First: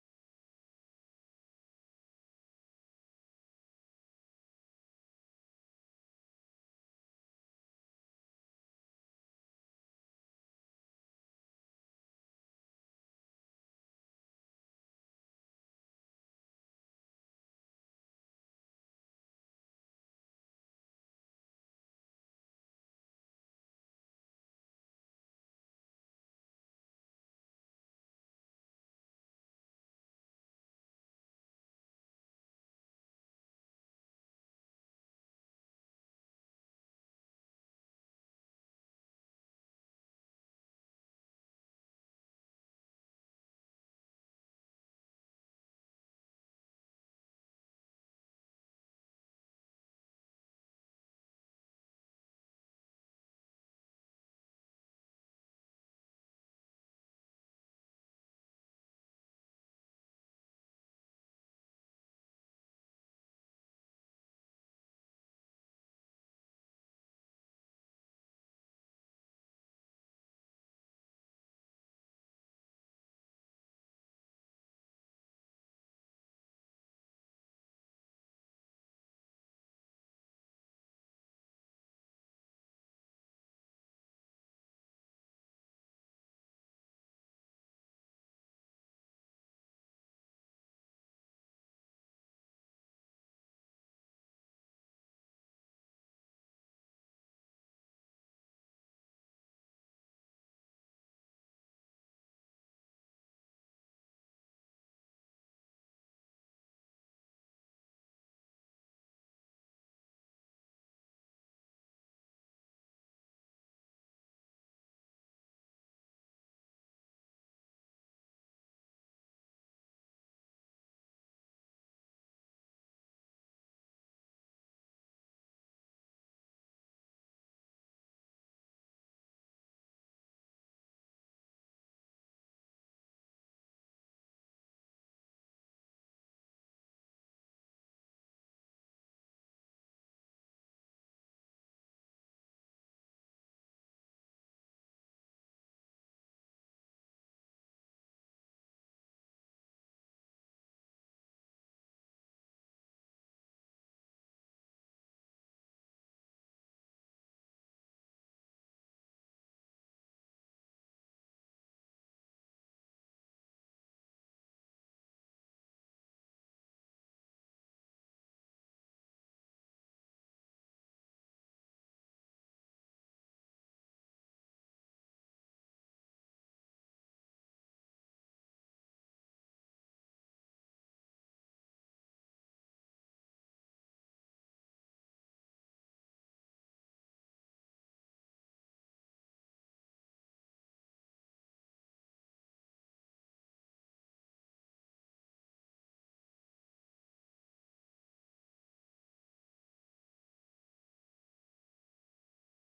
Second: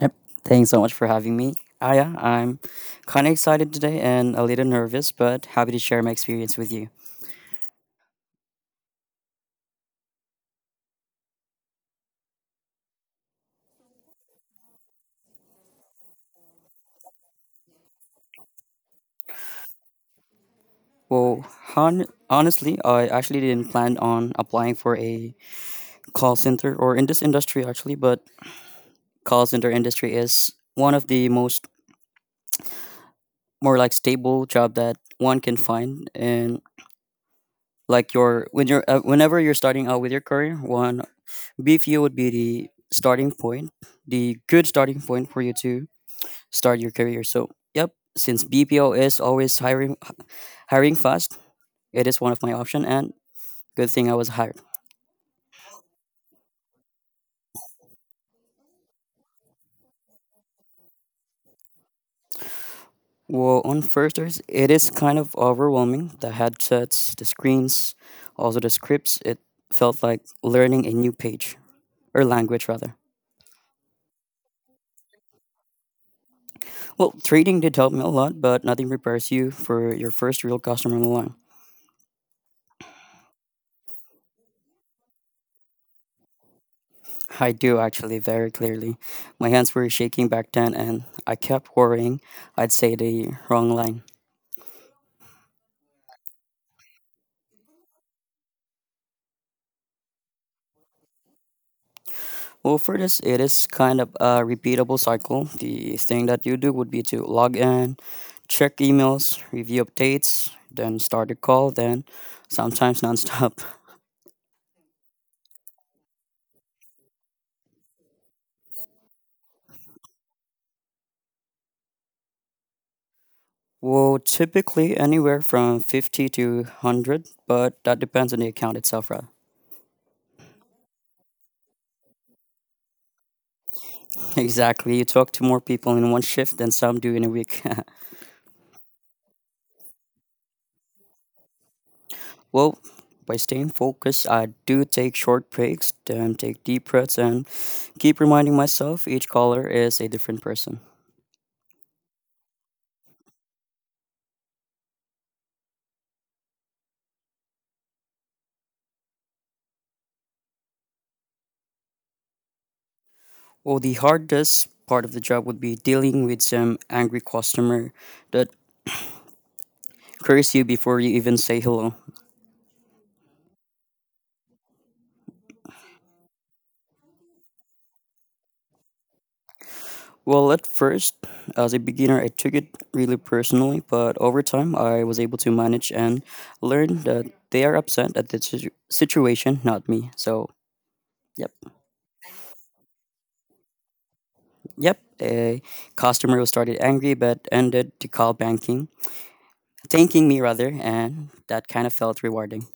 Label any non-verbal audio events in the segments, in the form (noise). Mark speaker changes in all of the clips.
Speaker 1: Yep. Thanks so much for having me. Yeah, I'm kind of excited today and a little nervous, but happy to share my experience with you. Well, Honestly, I actually didn't plan on applying for a call center or in this industry actually, but call center industry is one of the most more like stable job that one can find and like your when you're whenever you're starting out with your career, one BFU would be the starting point, the good starting point for you to start your career. So, yep, since BPO is always hiring fast, it is one of my option and good thing I was hired. Well, on firsters, it is kind of overwhelming. The headsets, the screens, also the scripts, it felt like learning a new page or language rather. Well, trading did help me a lot, but nothing prepares you for your first real customer in the line. I do actually very clearly. My hands were shaking back then, and I kept worrying I'd say the wrong line. Well, for this, it is kind of a repeatable cycle. The thing that you do would be to log in, check emails, review updates, then start a call, then sometimes nonstop. (laughs) Well, typically anywhere from 50 to 100, but that depends on the account itself, right? (laughs) Exactly. You talk to more people in one shift than some do in a week. (laughs) well, by staying focused, I do take short breaks, then take deep breaths, and keep reminding myself each caller is a different person. Well, the hardest part of the job would be dealing with some angry customer that curse you before you even say hello. Well, at first, as a beginner, I took it really personally, but over time, I was able to manage and learn that they are upset at the situation, not me. So, yep, yep, a customer who started angry but ended to call banking, thanking me rather, and that kind of felt rewarding.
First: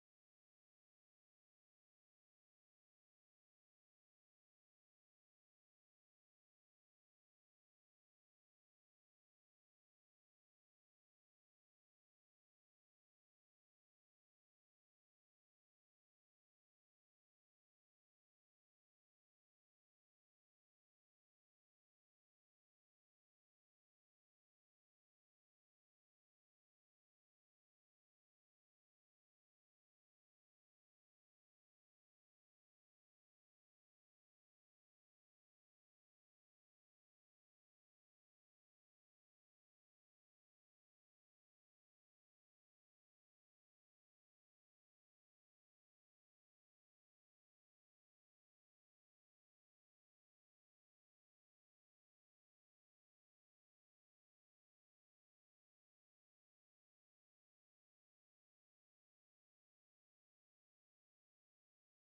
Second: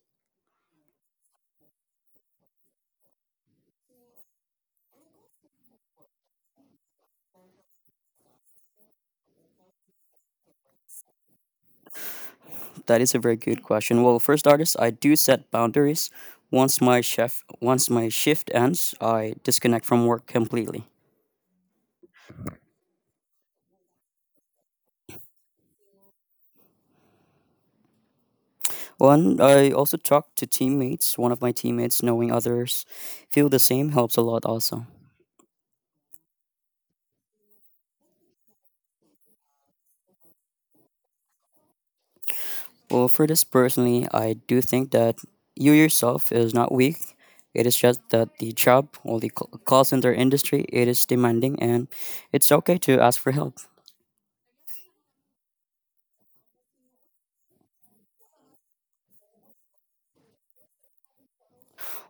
Speaker 1: That is a very good question. Well, first artist, I do set boundaries. Once my shift ends, I disconnect from work completely. One, I also talk to teammates. One of my teammates, knowing others feel the same, helps a lot also. Well, for this personally, I do think that you yourself is not weak. It is just that the job or the call center industry, it is demanding and it's okay to ask for help.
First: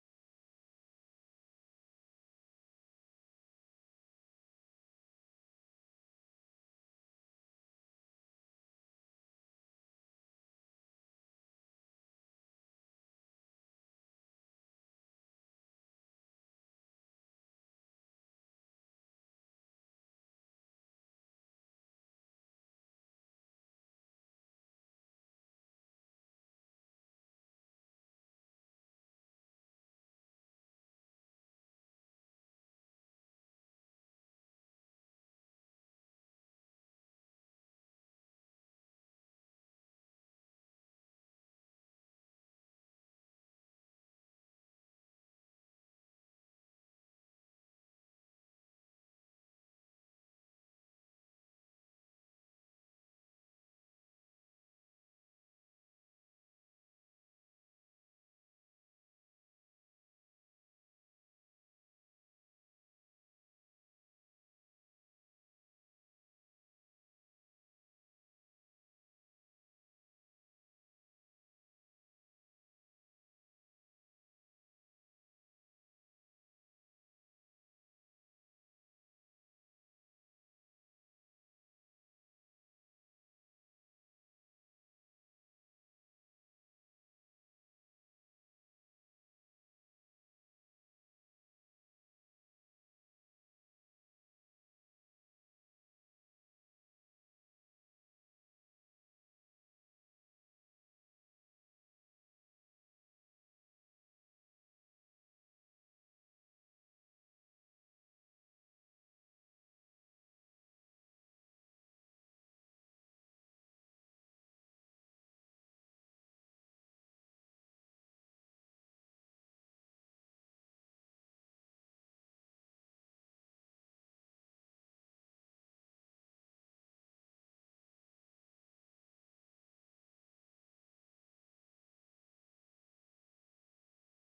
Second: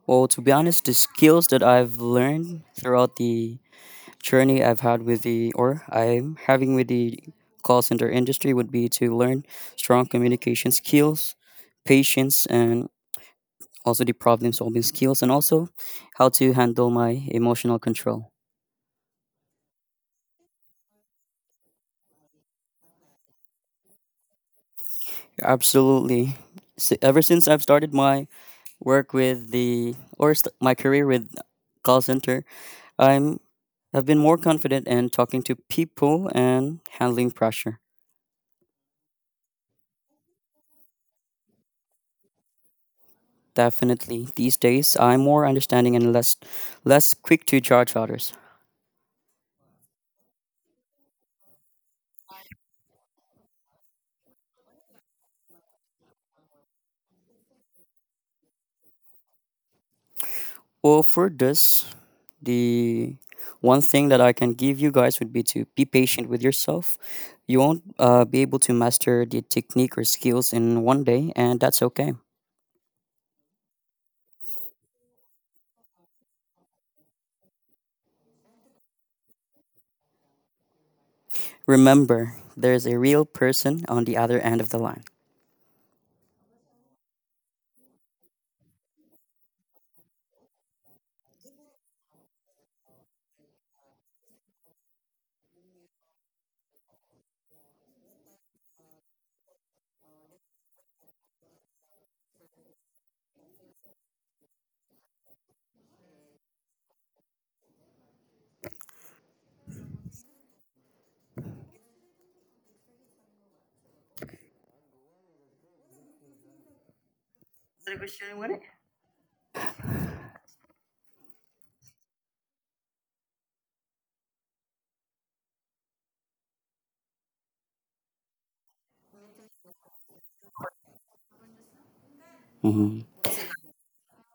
Speaker 1: Well, to be honest, the skills that I've learned throughout the journey I'm having with the call center industry would be to learn strong communication skills, patience, and also the problem solving skills, and also how to handle my emotional control. Absolutely. S Ever since I've started my work with the or st- my career with call center, I'm I've been more confident in talking to people and handling pressure. Definitely. These days, I'm more understanding and less quick to judge others. Well, for this, the one thing that I can give you guys would be to be patient with yourself. You won't be able to master the technique or skills in one day, and that's okay. Remember, there's a real person on the other end of the line.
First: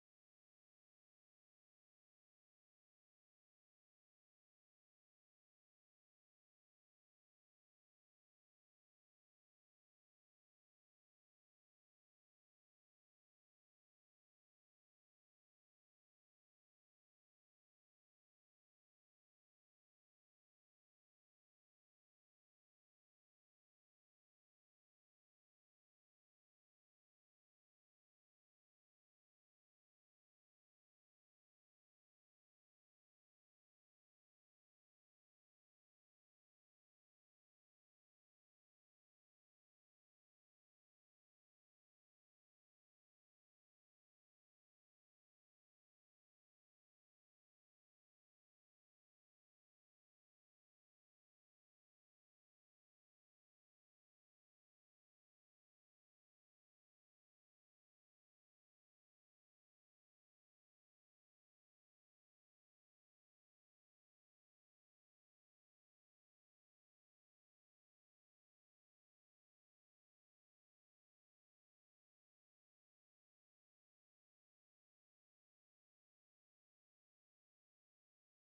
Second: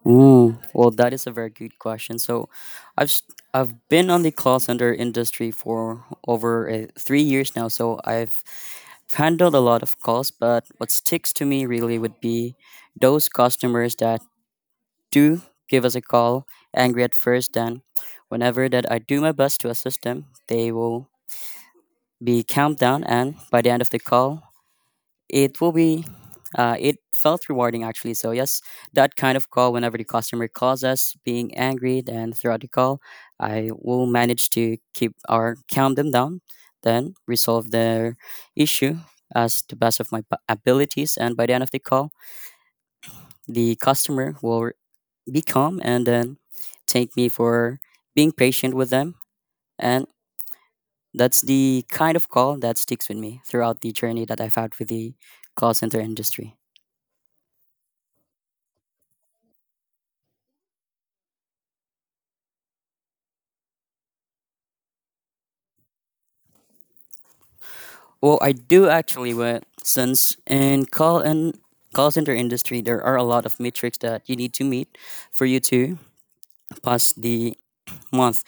Speaker 1: Ooh, well, that is a very good question. So, I've s- I've been on the call center industry for over 3 years now. So I've handled a lot of calls, but what sticks to me really would be those customers that do give us a call angry at first. Then, whenever that I do my best to assist them, they will be calmed down, and by the end of the call, it will be, it felt rewarding actually. So, yes, that kind of call, whenever the customer calls us being angry, then throughout the call, I will manage to keep or calm them down, then resolve their issue as the best of my abilities. And by the end of the call, the customer will be calm and then thank me for being patient with them. And that's the kind of call that sticks with me throughout the journey that I've had with the call center industry. Well, I do actually, but since in call center industry, there are a lot of metrics that you need to meet for you to pass the month.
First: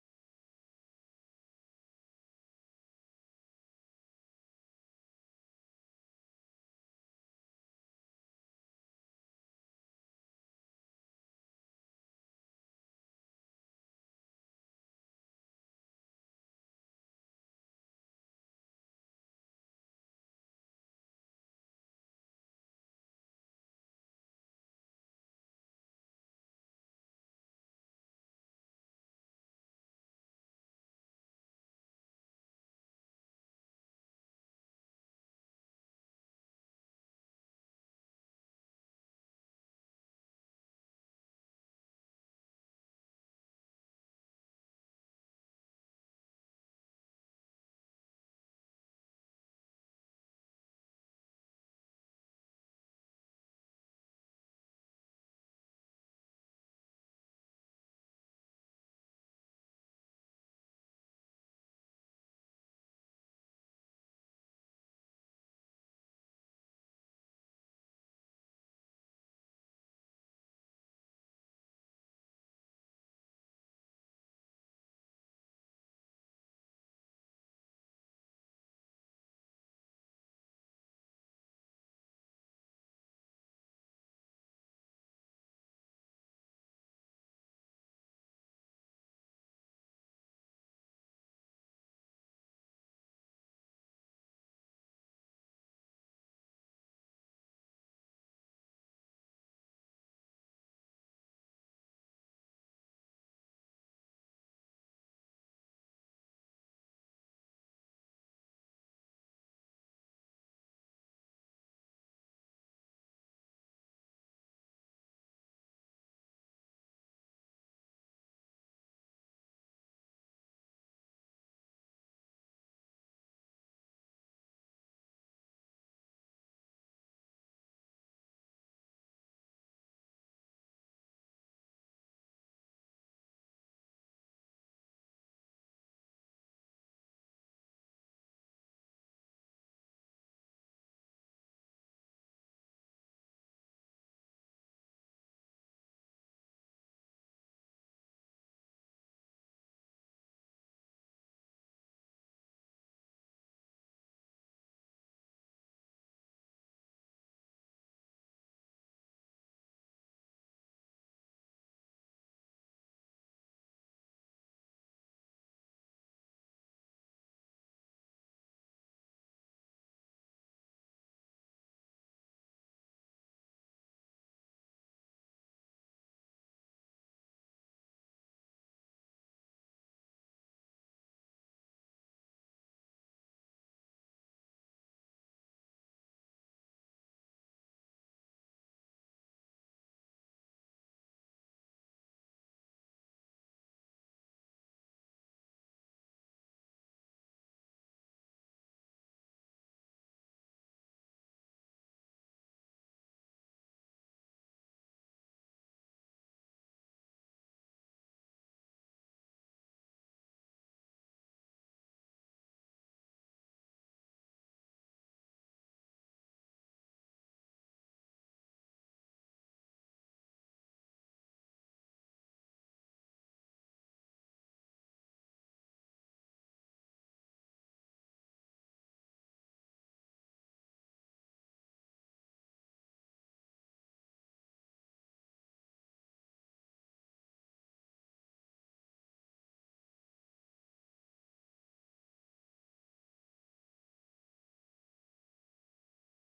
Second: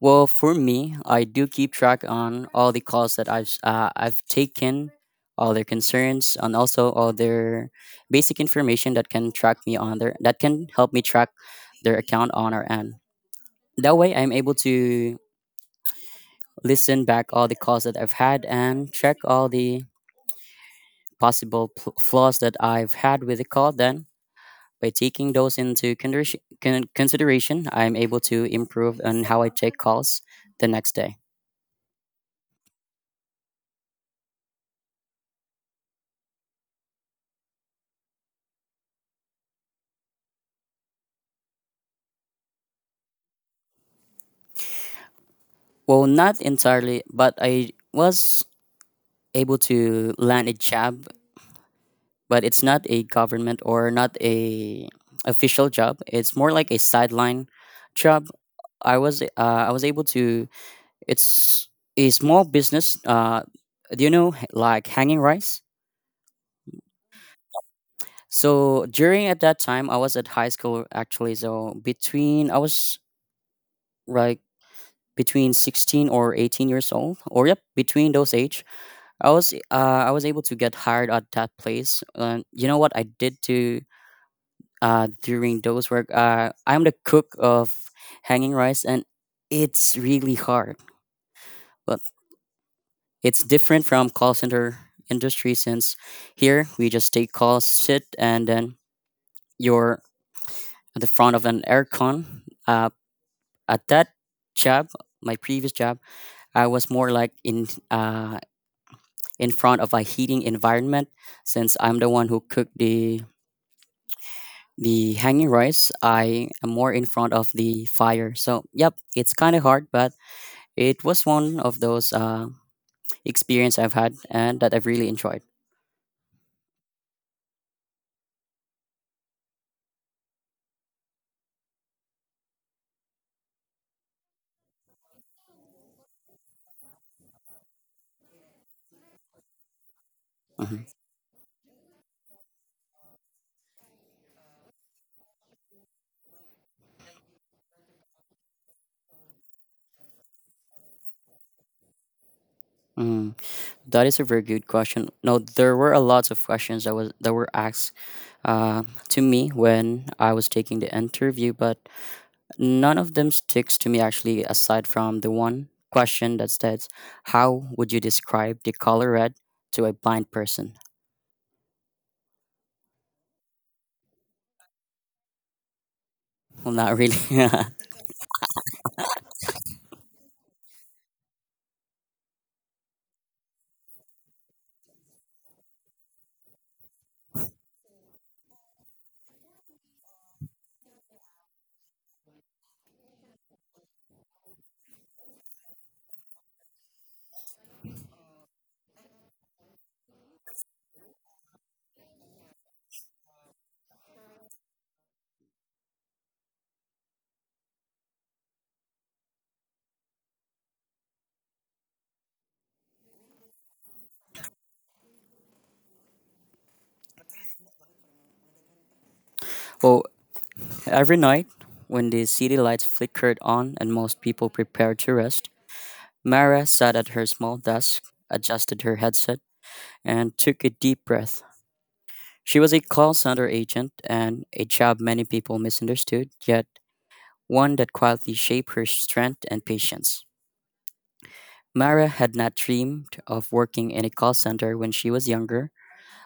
Speaker 1: Well, for me, I do keep track on all the calls that I've taken, all their concerns, and also all their basic information that can help me track their account on our end. That way, I'm able to listen back all the calls that I've had and check all the possible flaws that I've had with the code. Then, by taking those into consideration, I'm able to improve on how I take calls the next day. Well, not entirely, but I was able to land a job, but it's not a government or not a official job. It's more like a sideline job. I was uh, I was able to. It's a small business. Do you know like hanging rice? So during at that time, I was at high school actually. So between I was like between 16 or 18 years old, or yep, between those age, I was able to get hired at that place. And you know what I did to during those work? I'm the cook of hanging rice, and it's really hard, but it's different from call center industry since here we just take calls, sit, and then you're at the front of an aircon uh. At that job, my previous job, I was more like in front of a heating environment since I'm the one who cooked the hanging rice. I am more in front of the fire. So yep, it's kind of hard, but it was one of those experience I've had and that I've really enjoyed. Mhm. Mm, that is a very good question. No, there were a lot of questions that were asked uh, to me when I was taking the interview, but none of them sticks to me actually, aside from the one question that says, how would you describe the color red to a blind person? Well, not really. (laughs) well, every night when the city lights flickered on and most people prepared to rest, Mara sat at her small desk, adjusted her headset, and took a deep breath. She was a call center agent and a job many people misunderstood, yet one that quietly shaped her strength and patience. Mara had not dreamed of working in a call center when she was younger.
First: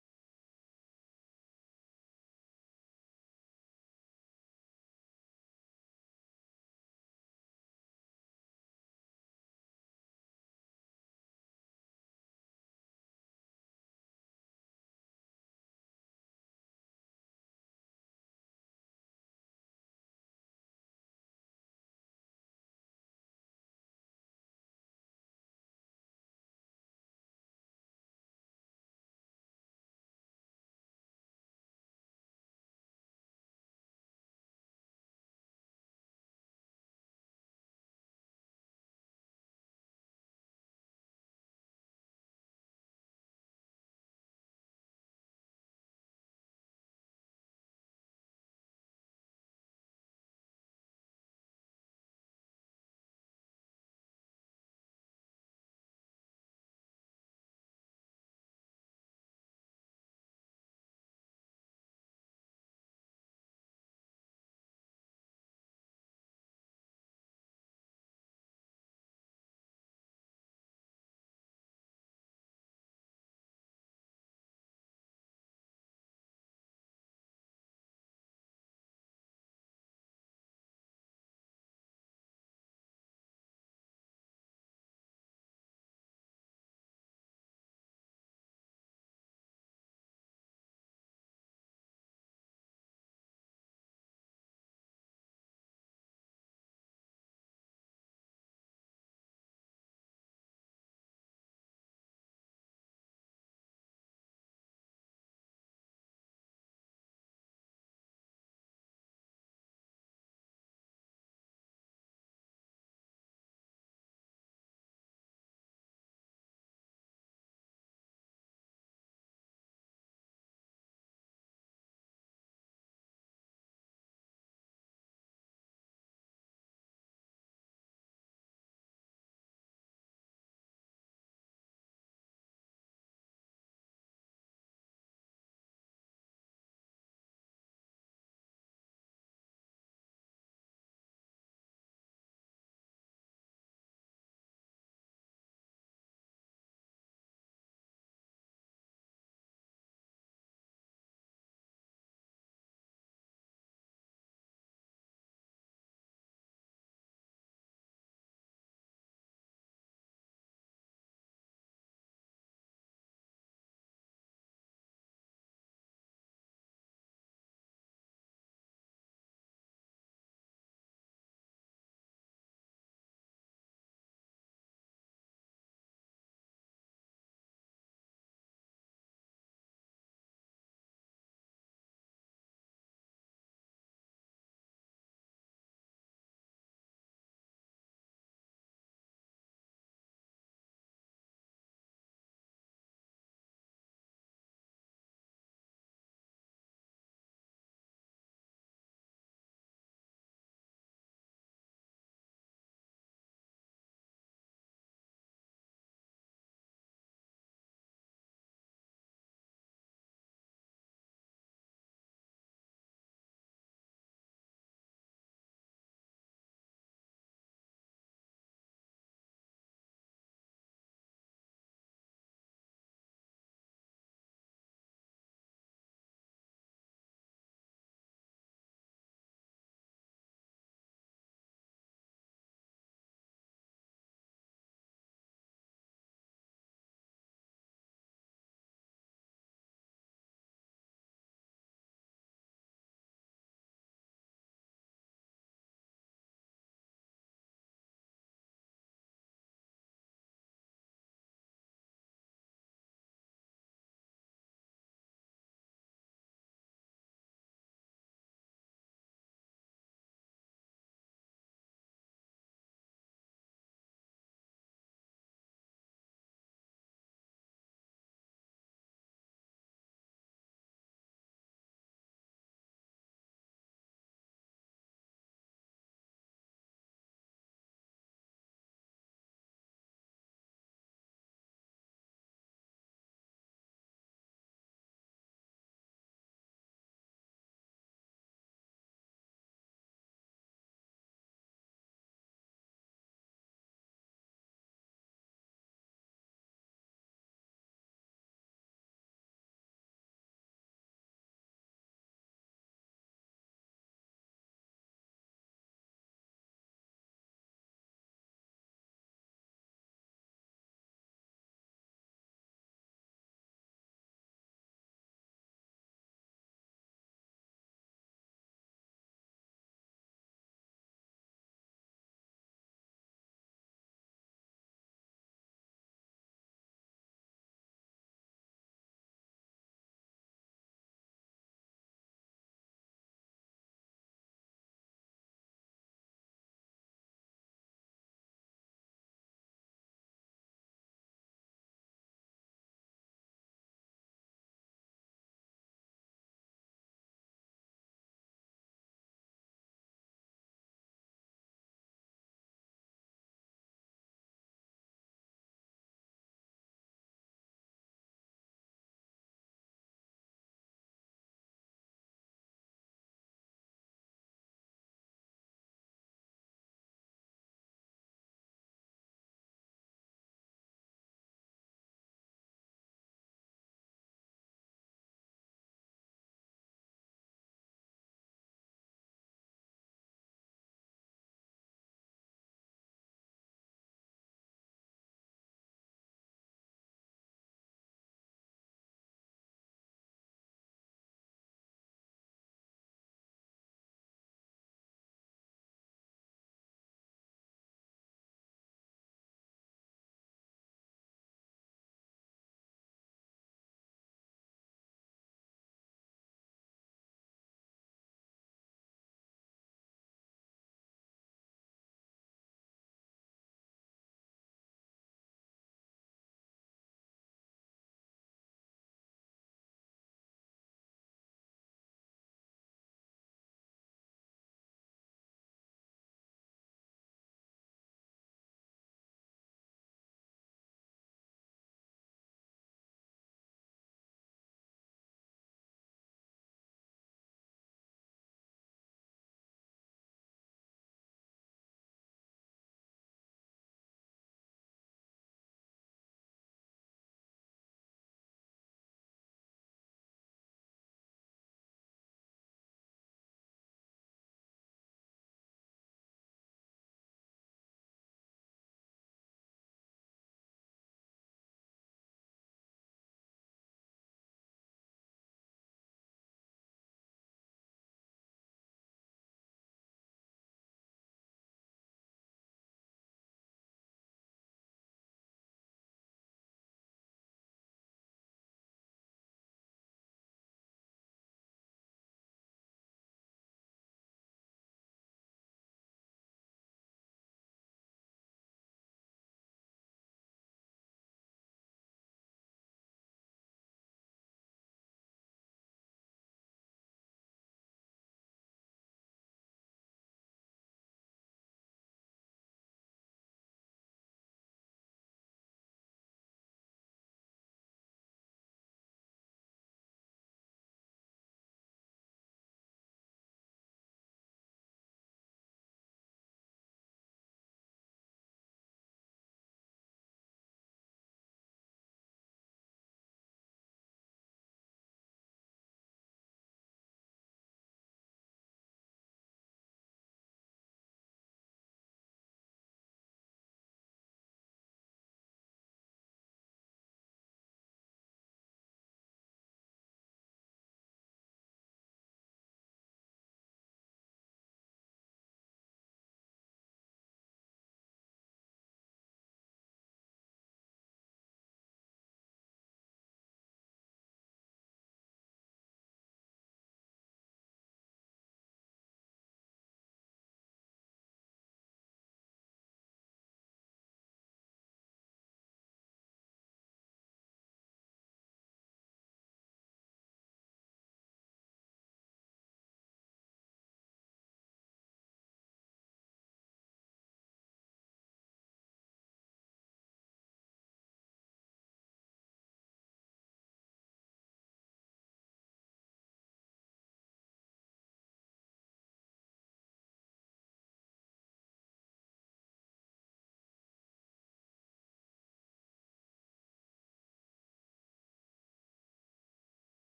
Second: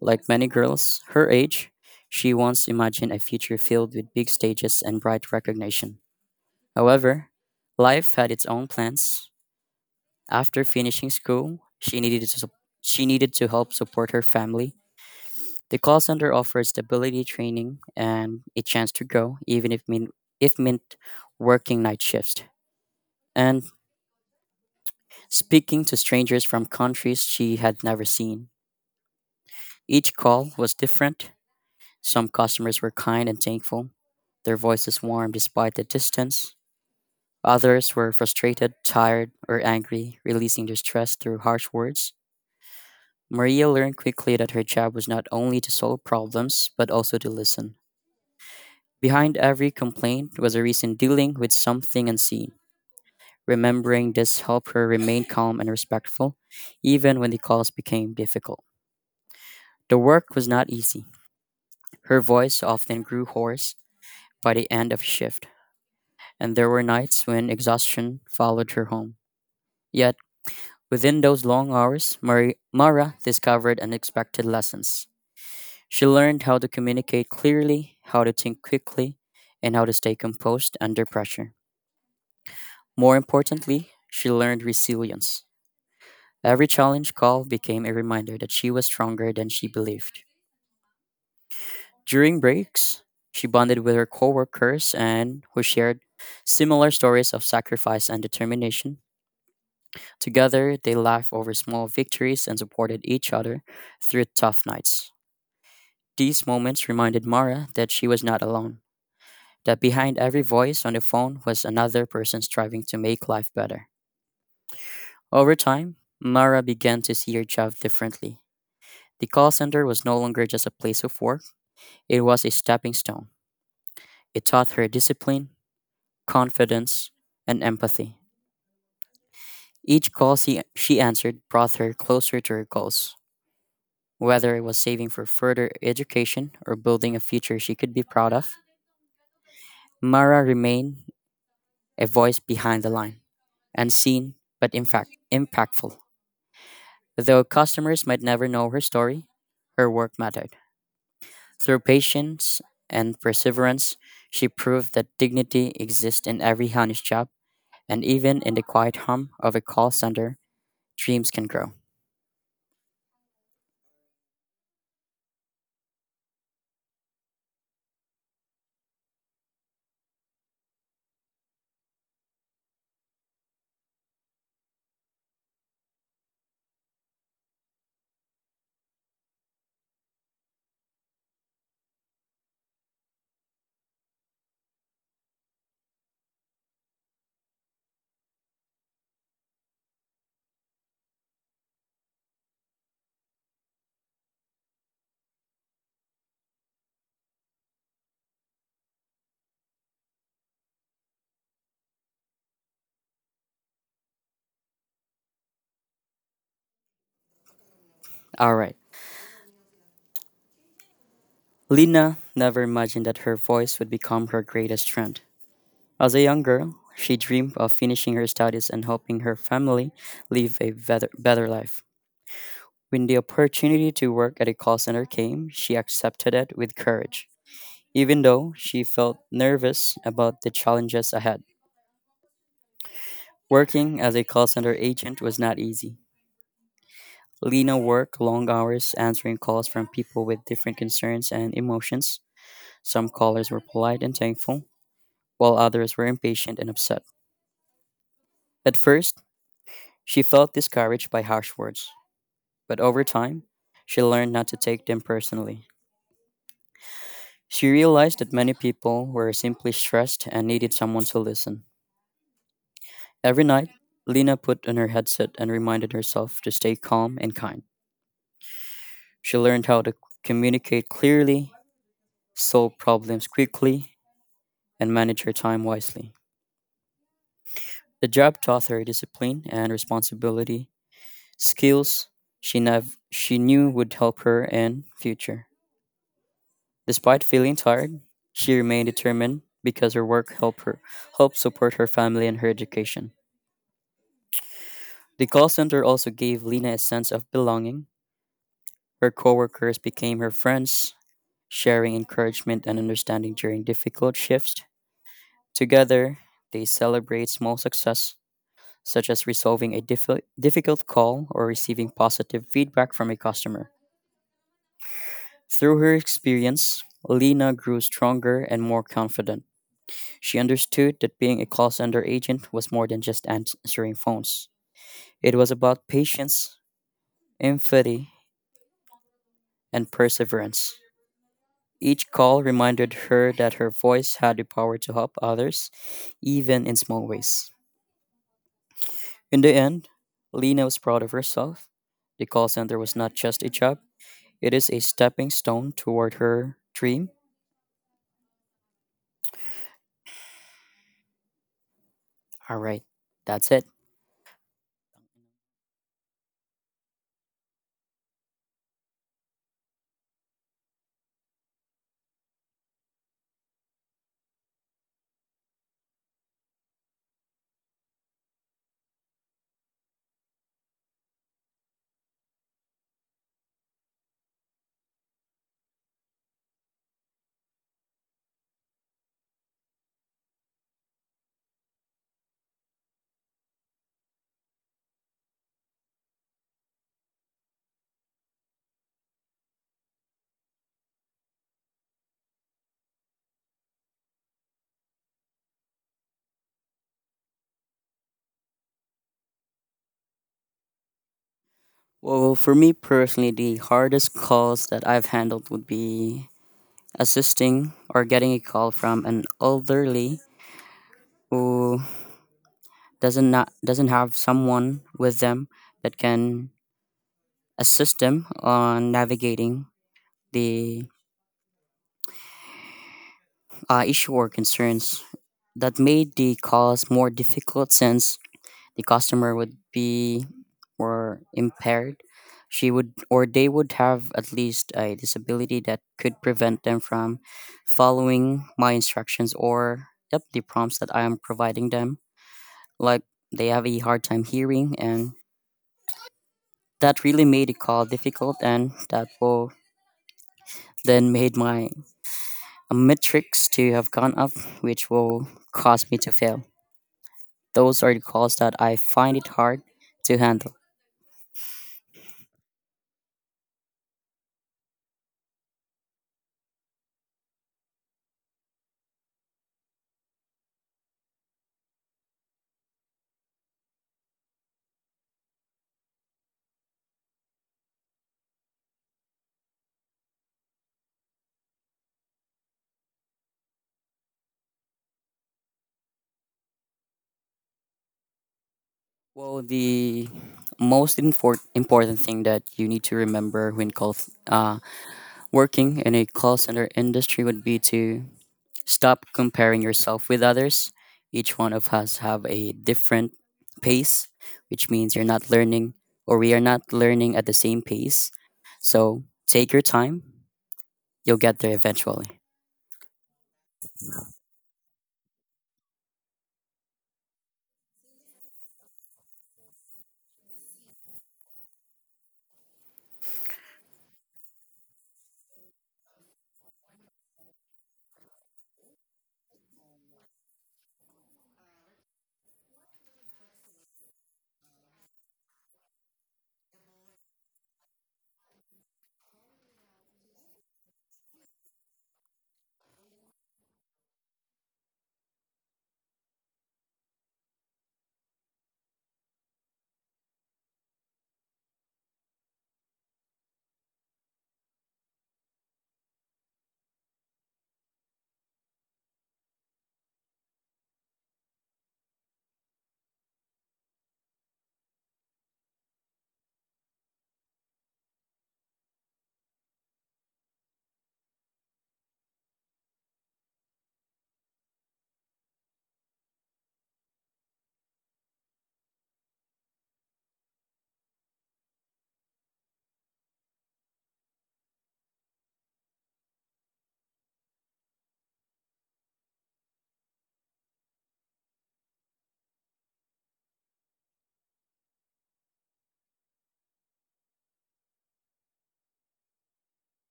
Speaker 1: Like many girls her age, she once imagined a future filled with big stages and bright recognition. However, life had its own plans. After finishing school, she needed to help support her family. The call center offered stability training and a chance to grow, even if mean, if meant working night shifts and speaking to strangers from countries she had never seen. Each call was different. Some customers were kind and thankful. Their voices warm despite the distance. Others were frustrated, tired, or angry, releasing their stress through harsh words. Maria learned quickly that her job was not only to solve problems, but also to listen. Behind every complaint was a reason dealing with something unseen. Remembering this helped her remain calm and respectful, even when the calls became difficult. The work was not easy. Her voice often grew hoarse, by the end of shift, and there were nights when exhaustion followed her home. Yet, within those long hours, Mara discovered unexpected lessons. She learned how to communicate clearly, how to think quickly, and how to stay composed under pressure. More importantly, she learned resilience. Every challenge call became a reminder that she was stronger than she believed. During breaks, she bonded with her coworkers and who shared similar stories of sacrifice and determination. Together, they laughed over small victories and supported each other through tough nights. These moments reminded Mara that she was not alone, that behind every voice on the phone was another person striving to make life better. Over time, Mara began to see her job differently. The call center was no longer just a place of work, it was a stepping stone. It taught her discipline, confidence, and empathy. Each call she answered brought her closer to her goals. Whether it was saving for further education or building a future she could be proud of, Mara remained a voice behind the line, unseen but in fact impactful. Though customers might never know her story, her work mattered. Through patience and perseverance, she proved that dignity exists in every honest job, and even in the quiet hum of a call center, dreams can grow. All right. Lina never imagined that her voice would become her greatest strength. As a young girl, she dreamed of finishing her studies and helping her family live a better life. When the opportunity to work at a call center came, she accepted it with courage, even though she felt nervous about the challenges ahead. Working as a call center agent was not easy. Lena worked long hours answering calls from people with different concerns and emotions. Some callers were polite and thankful, while others were impatient and upset. At first, she felt discouraged by harsh words, but over time, she learned not to take them personally. She realized that many people were simply stressed and needed someone to listen. Every night, Lena put on her headset and reminded herself to stay calm and kind. She learned how to communicate clearly, solve problems quickly, and manage her time wisely. The job taught her discipline and responsibility, skills she knew would help her in future. Despite feeling tired, she remained determined because her work helped support her family and her education. The call center also gave Lena a sense of belonging. Her coworkers became her friends, sharing encouragement and understanding during difficult shifts. Together, they celebrate small success, such as resolving a difficult call or receiving positive feedback from a customer. Through her experience, Lena grew stronger and more confident. She understood that being a call center agent was more than just answering phones. It was about patience, empathy, and perseverance. Each call reminded her that her voice had the power to help others, even in small ways. In the end, Lena was proud of herself. The call center was not just a job, it is a stepping stone toward her dream. All right, that's it. Well, for me personally, the hardest calls that I've handled would be assisting or getting a call from an elderly who doesn't have someone with them that can assist them on navigating the issue or concerns that made the calls more difficult, since the customer would be more impaired. She would, or they would, have at least a disability that could prevent them from following my instructions or, yep, the prompts that I am providing them, like, they have a hard time hearing, and that really made the call difficult, and that will then made my metrics to have gone up, which will cause me to fail. Those are the calls that I find it hard to handle. Well, the most important thing that you need to remember when call uh, working in a call center industry would be to stop comparing yourself with others. Each one of us have a different pace, which means you're not learning, or we are not learning, at the same pace. So take your time. You'll get there eventually.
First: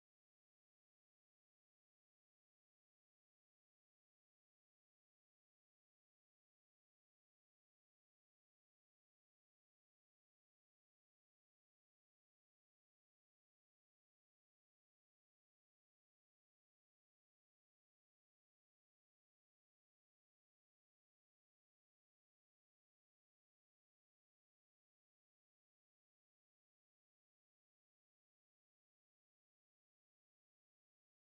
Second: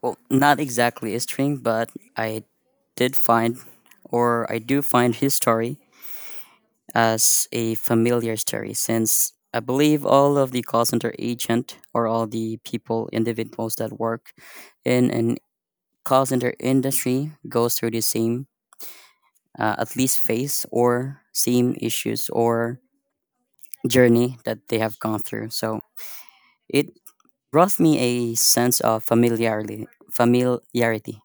Speaker 1: Well, not exactly a string, but I did find or I do find his story as a familiar story, since I believe all of the call center agent, or all the people, individuals that work in an call center industry, goes through the same, at least phase, or same issues, or journey that they have gone through. So it brought me a sense of familiarity. Familiarity.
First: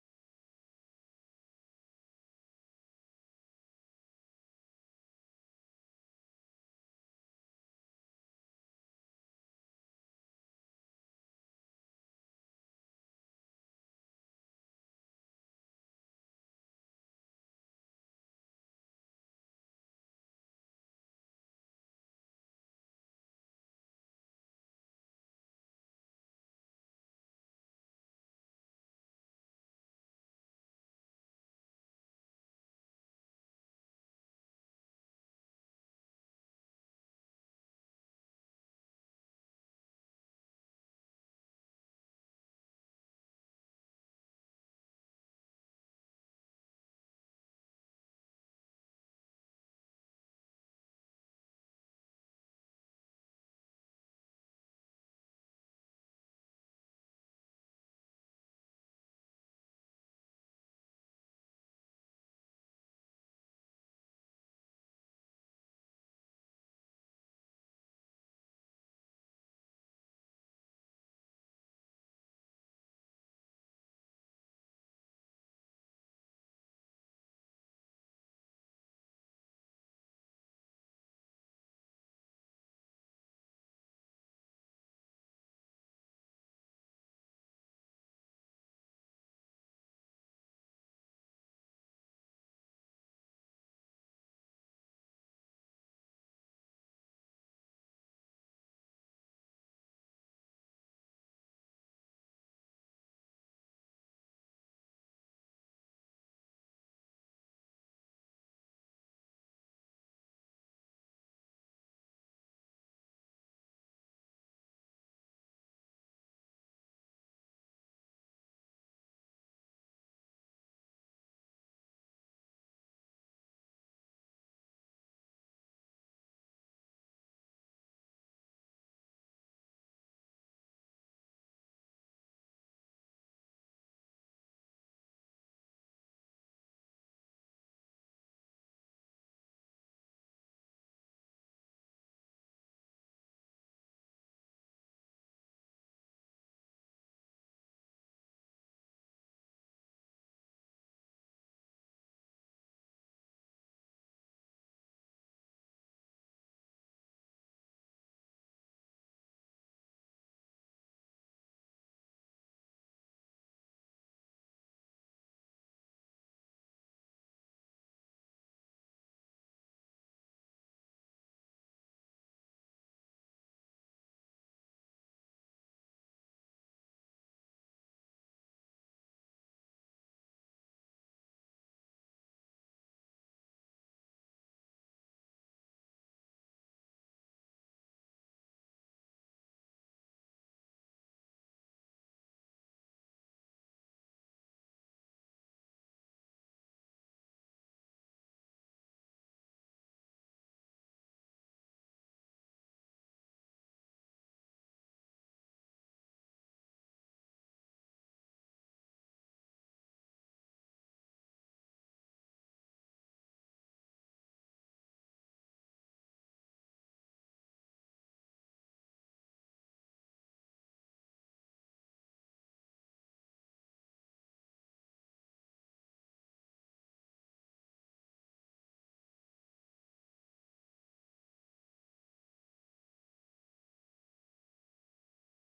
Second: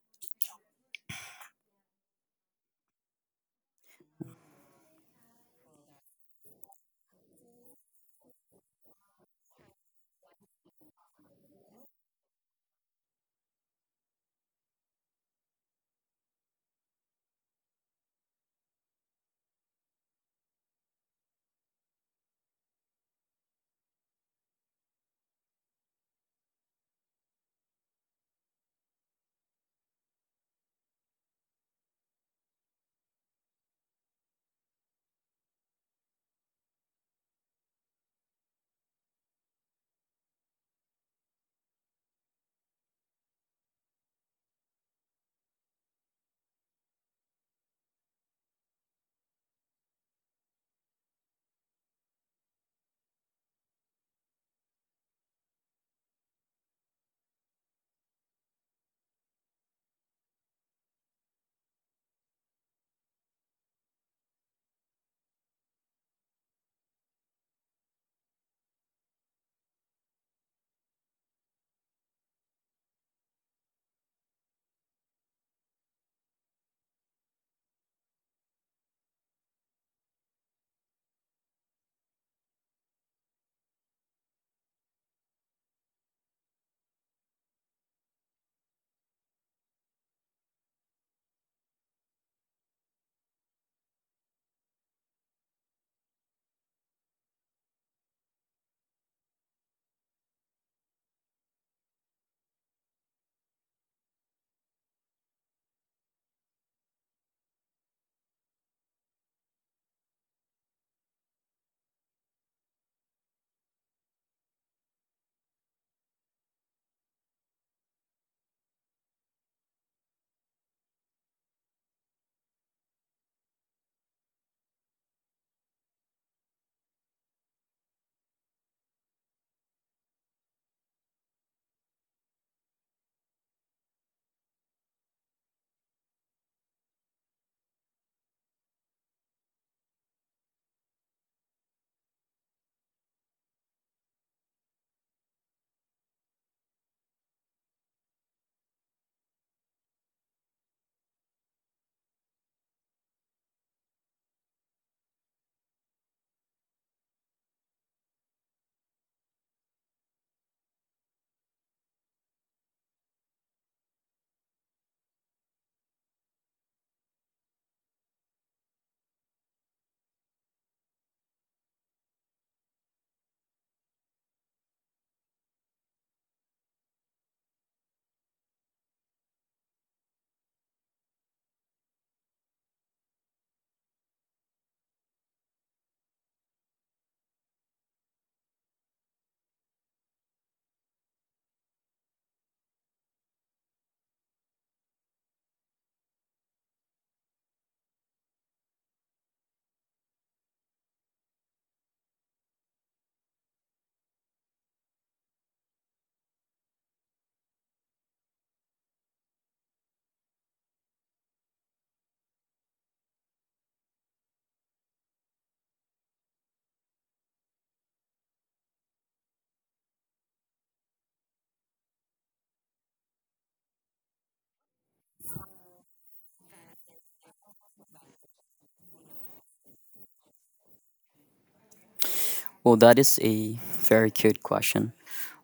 Speaker 1: Well, that is a very cute question.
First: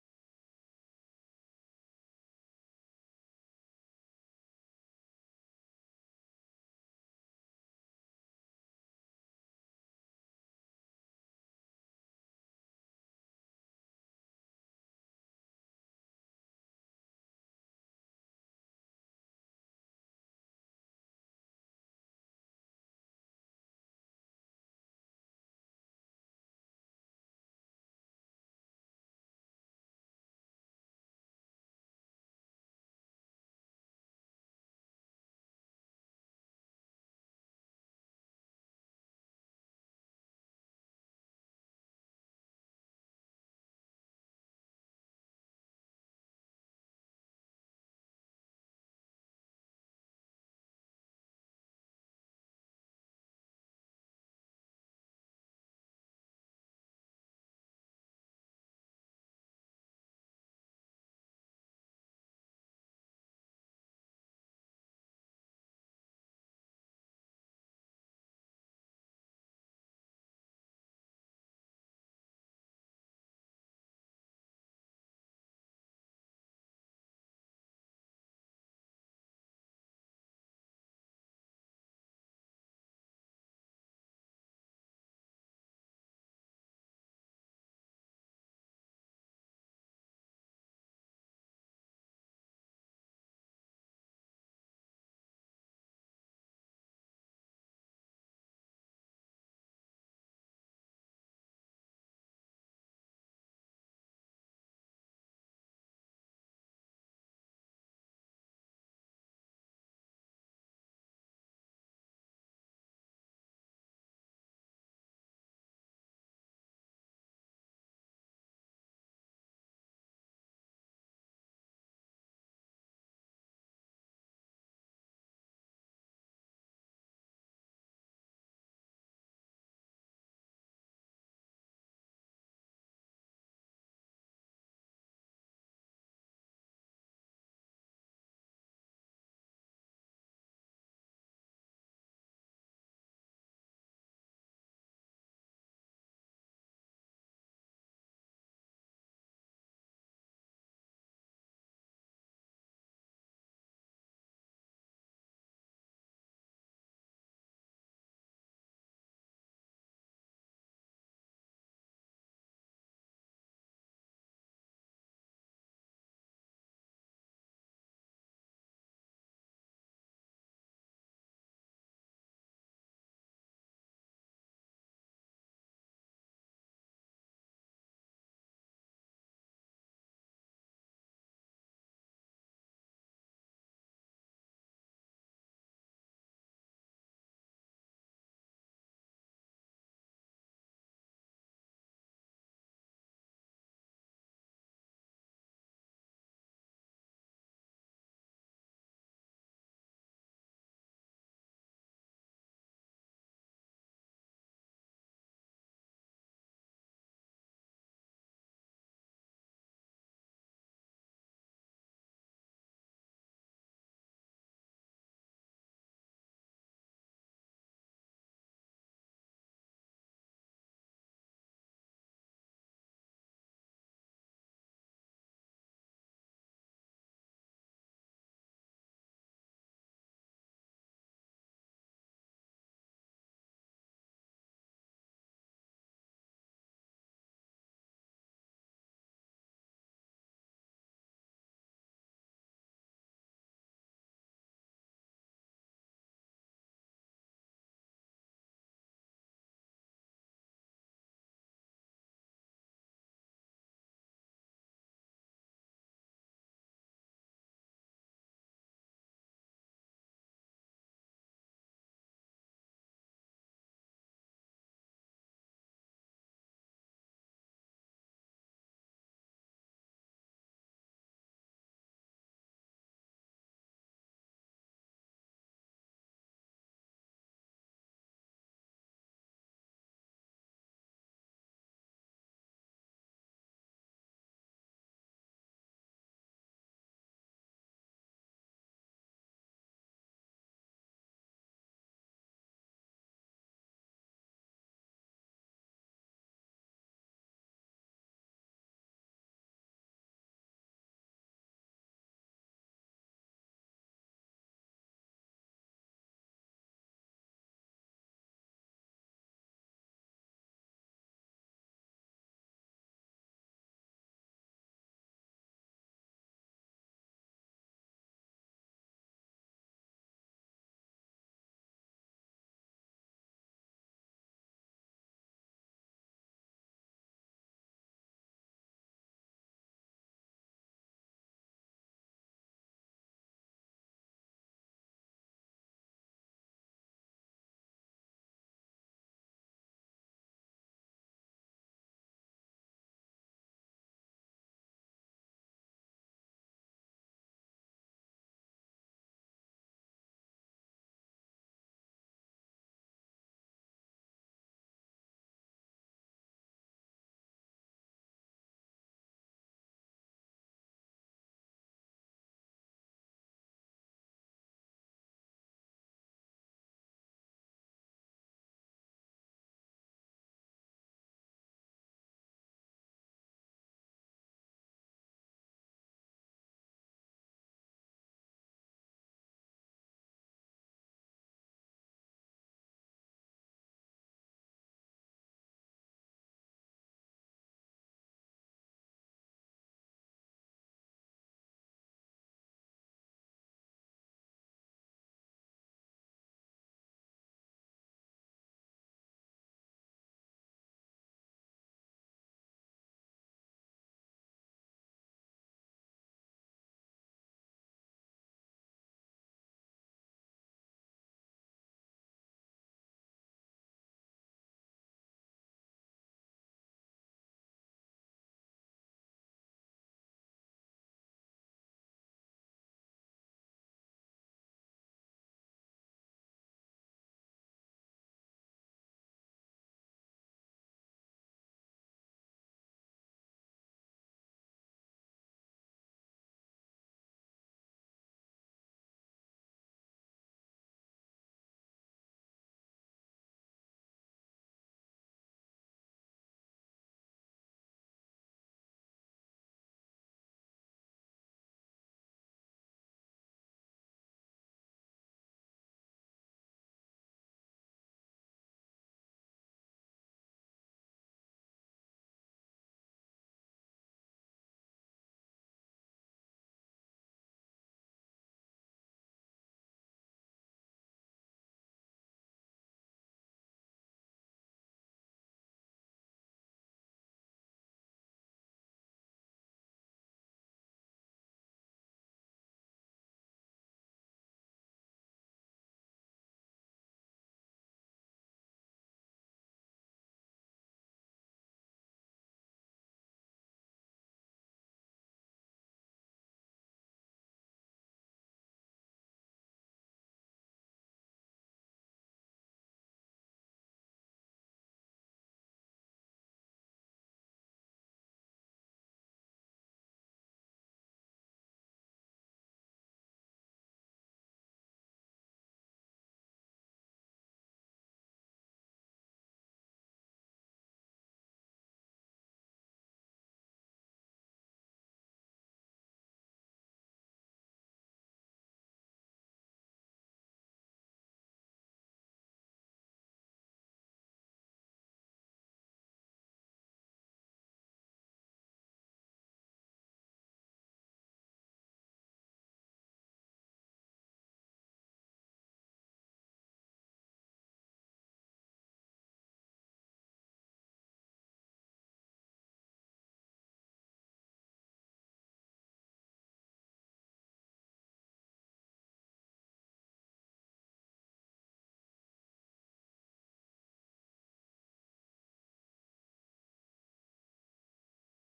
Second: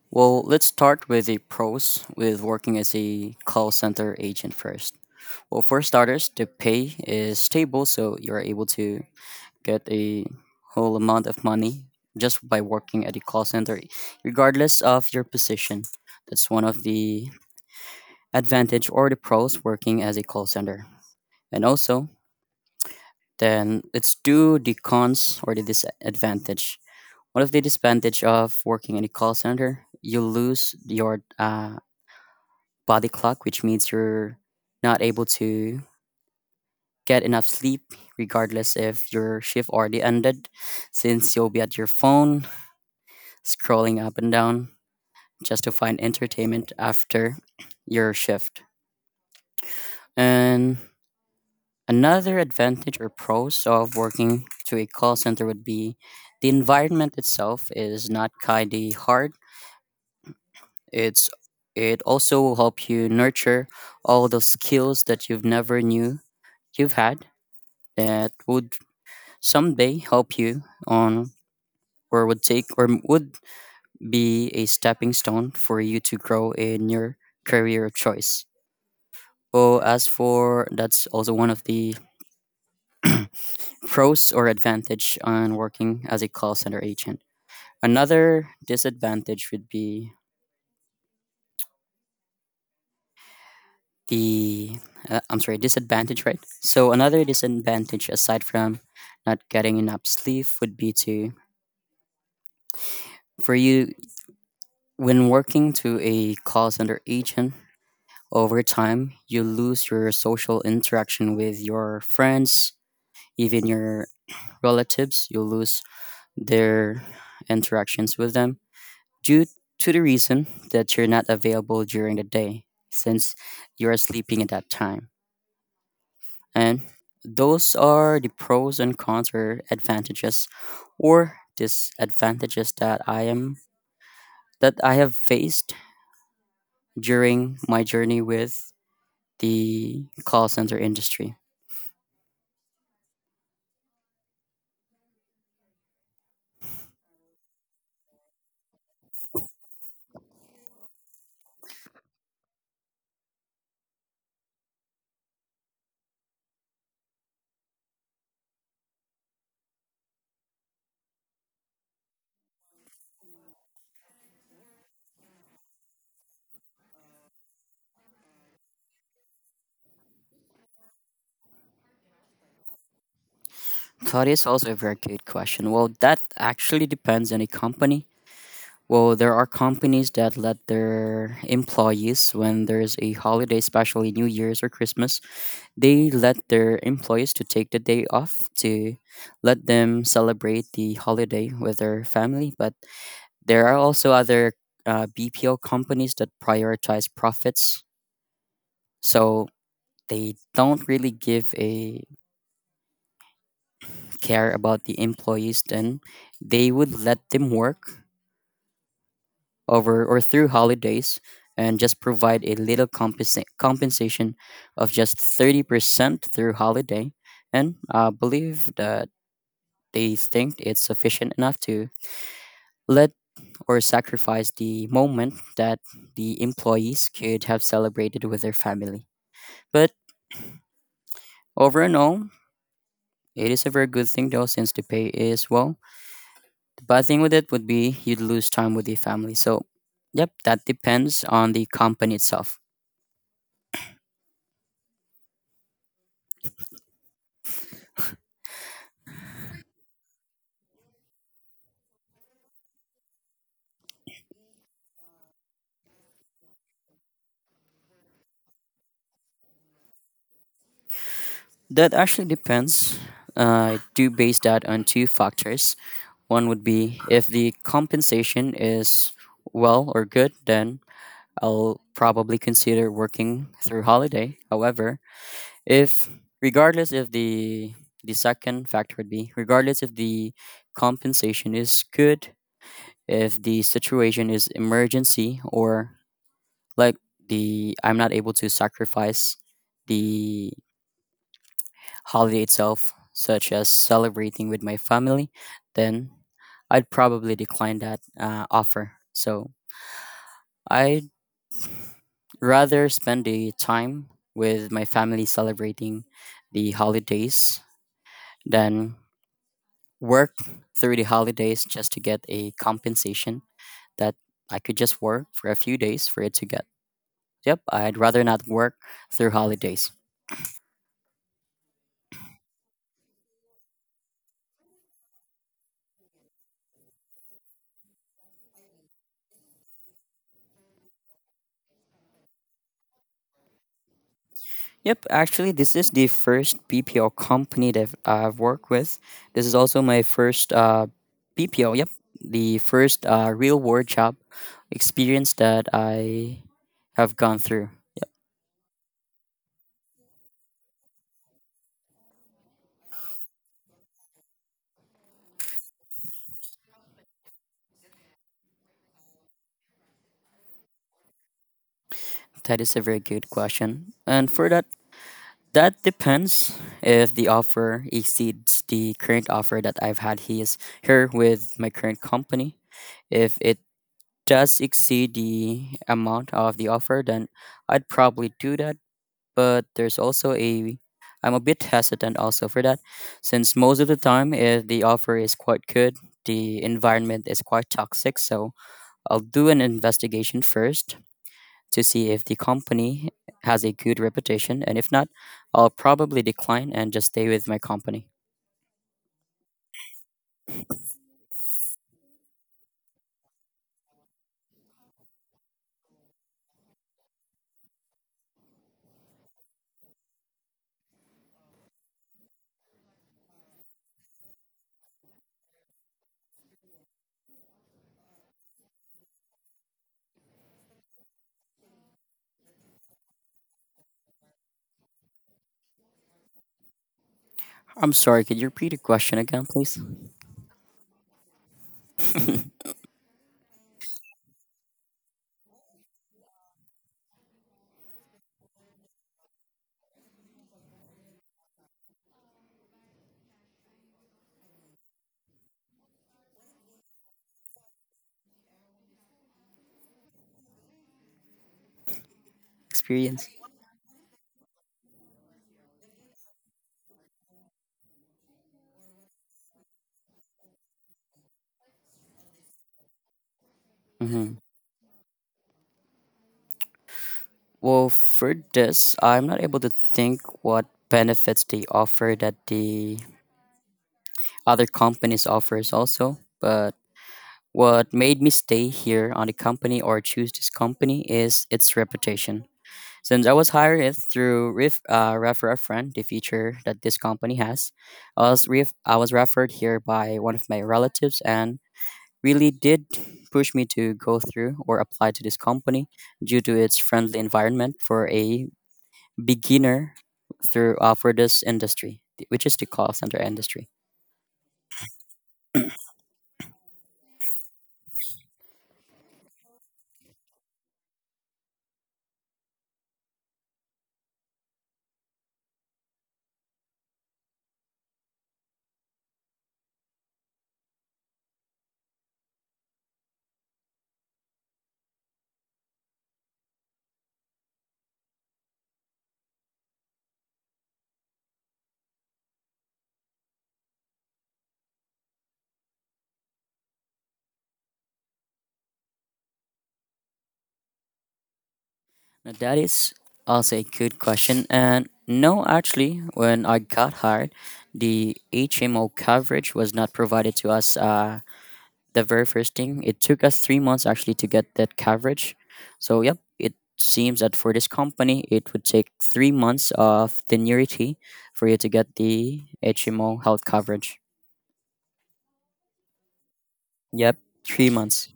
Speaker 1: Well, let's start with the pros with working as a call center agent first. Well, for starters, the pay is stable, so you're able to get a whole amount of money just by working at a call center, regardless of your position. That's one of the advantage or the pros working as a call center. And also, then let's do the cons or the disadvantage. One of the disadvantage of working in a call center, you lose your body clock, which means you're not able to get enough sleep regardless if your shift already ended, since you'll be at your phone scrolling up and down just to find entertainment after your shift. And another advantage or pros of working to a call center would be the environment itself is not kind of hard. It's, it also will help you nurture all the skills that you've never knew you've had, that would someday help you on, or would would be a stepping stone for you to grow in your career of choice. Oh, as for that's also one of the (clears throat) pros or advantage on working as a call center agent. Another disadvantage would be the I'm sorry, disadvantage, right? So another disadvantage aside from not getting enough sleep would be to, for you, when working to a call center agent, over time, you lose your social interaction with your friends, even your relatives, you lose their interactions with them due to the reason that you're not available during the day, since you're sleeping at that time. And those are the pros and cons, or advantages or disadvantages, that I am that I have faced during my journey with the call center industry. That is also a very good question. Well, that actually depends on a company. Well, there are companies that let their employees, when there's a holiday, especially New Year's or Christmas, they let their employees to take the day off to let them celebrate the holiday with their family. But there are also other BPO companies that prioritize profits, so they don't really give a care about the employees. Then they would let them work over or through holidays and just provide a little compensation of just 30% through holiday, and believe that they think it's sufficient enough to let or sacrifice the moment that the employees could have celebrated with their family. But over and all, it is a very good thing though, since the pay is well. The bad thing with it would be you'd lose time with the family. So, yep, that depends on the company itself. That actually depends. I do base that on two factors. One would be if the compensation is well or good, then I'll probably consider working through holiday. However, if regardless if the the second factor would be regardless if the compensation is good, if the situation is emergency, or like, the I'm not able to sacrifice the holiday itself, such as celebrating with my family, then I'd probably decline that offer. So I'd rather spend the time with my family celebrating the holidays than work through the holidays just to get a compensation that I could just work for a few days for it to get. Yep, I'd rather not work through holidays. Yep, actually, this is the first BPO company that I've worked with. This is also my first BPO. Yep, the first real world job experience that I have gone through. That is a very good question, and for that, that depends if the offer exceeds the current offer that I've had his here with my current company. If it does exceed the amount of the offer, then I'd probably do that. But there's also a, I'm a bit hesitant also for that, since most of the time if the offer is quite good, the environment is quite toxic. So I'll do an investigation first to see if the company has a good reputation, and if not, I'll probably decline and just stay with my company. I'm sorry, could you repeat the question again, please? Experience. Mm-hmm. Well, for this, I'm not able to think what benefits they offer that the other companies offers also, but what made me stay here on the company or choose this company is its reputation, since I was hired it through refer a friend, the feature that this company has. I was, I was referred here by one of my relatives and really did push me to go through or apply to this company due to its friendly environment for a beginner through, for this industry, which is the call center industry. Now, that is also a good question. And no, actually, when I got hired, the HMO coverage was not provided to us, the very first thing. It took us 3 months actually to get that coverage. So, yep, it seems that for this company, it would take 3 months of tenuity for you to get the HMO health coverage. Yep, 3 months.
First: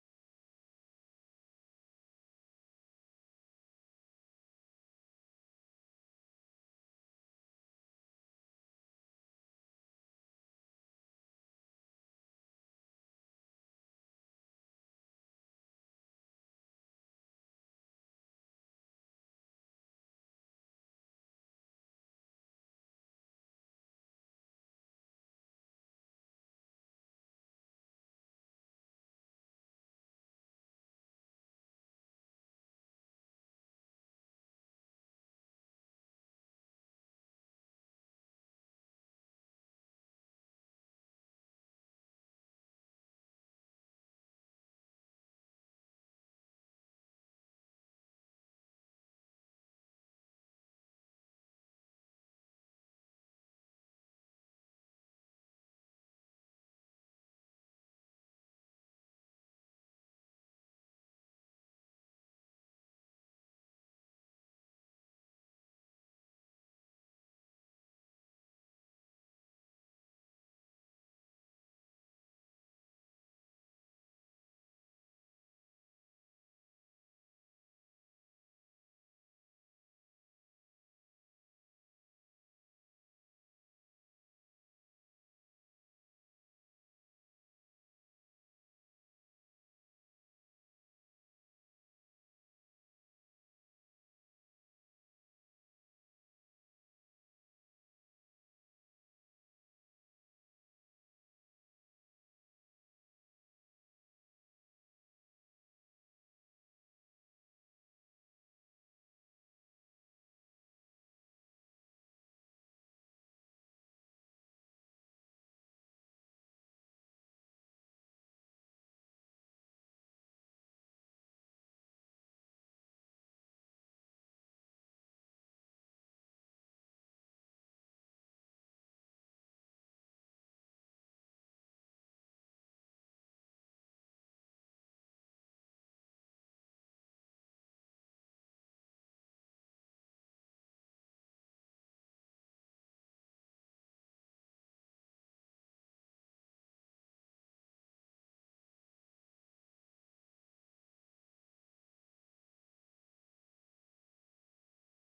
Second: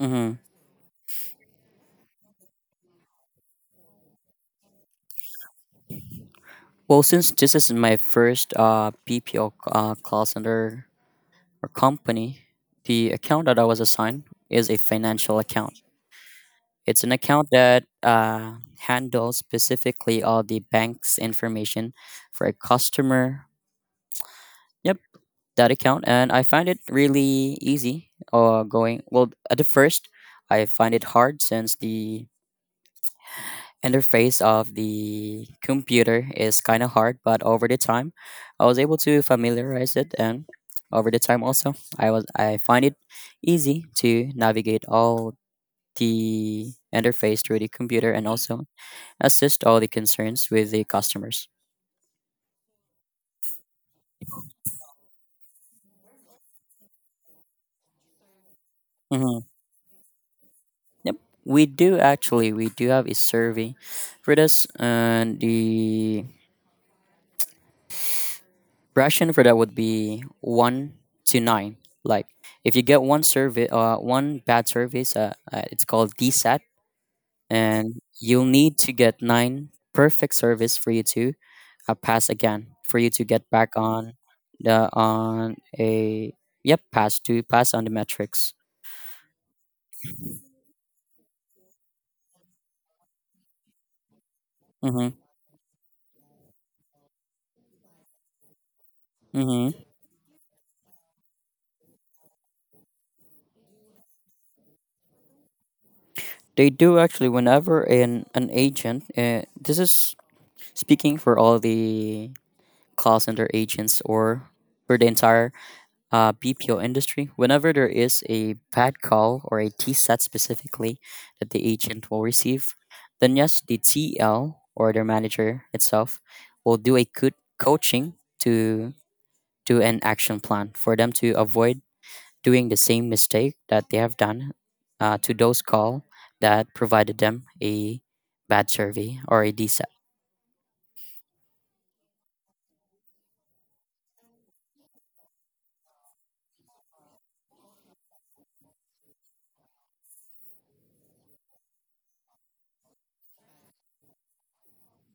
Speaker 1: Mm-hmm. Well, since this is my first call center or company, the account that I was assigned is a financial account. It's an account that handles specifically all the bank's information for a customer. Yep, that account, and I find it really easy. Going well at the first, I find it hard since the interface of the computer is kind of hard, but over the time, I was able to familiarize it, and over the time also, I find it easy to navigate all the interface through the computer and also assist all the concerns with the customers. Mm-hmm. Yep, we do actually. We do have a survey for this, and the ration for that would be one to nine. Like if you get one survey, one bad service, it's called DSAT, and you'll need to get nine perfect service for you to pass again for you to get back on a, yep, pass on the metrics. Mm-hmm. Mm-hmm. They do actually. Whenever an agent, this is speaking for all the call center agents or for the entire BPO industry, whenever there is a bad call or a T TSAT specifically that the agent will receive, then yes, the TL or their manager itself will do a good coaching to do an action plan for them to avoid doing the same mistake that they have done to those call that provided them a bad survey or a D DSAT.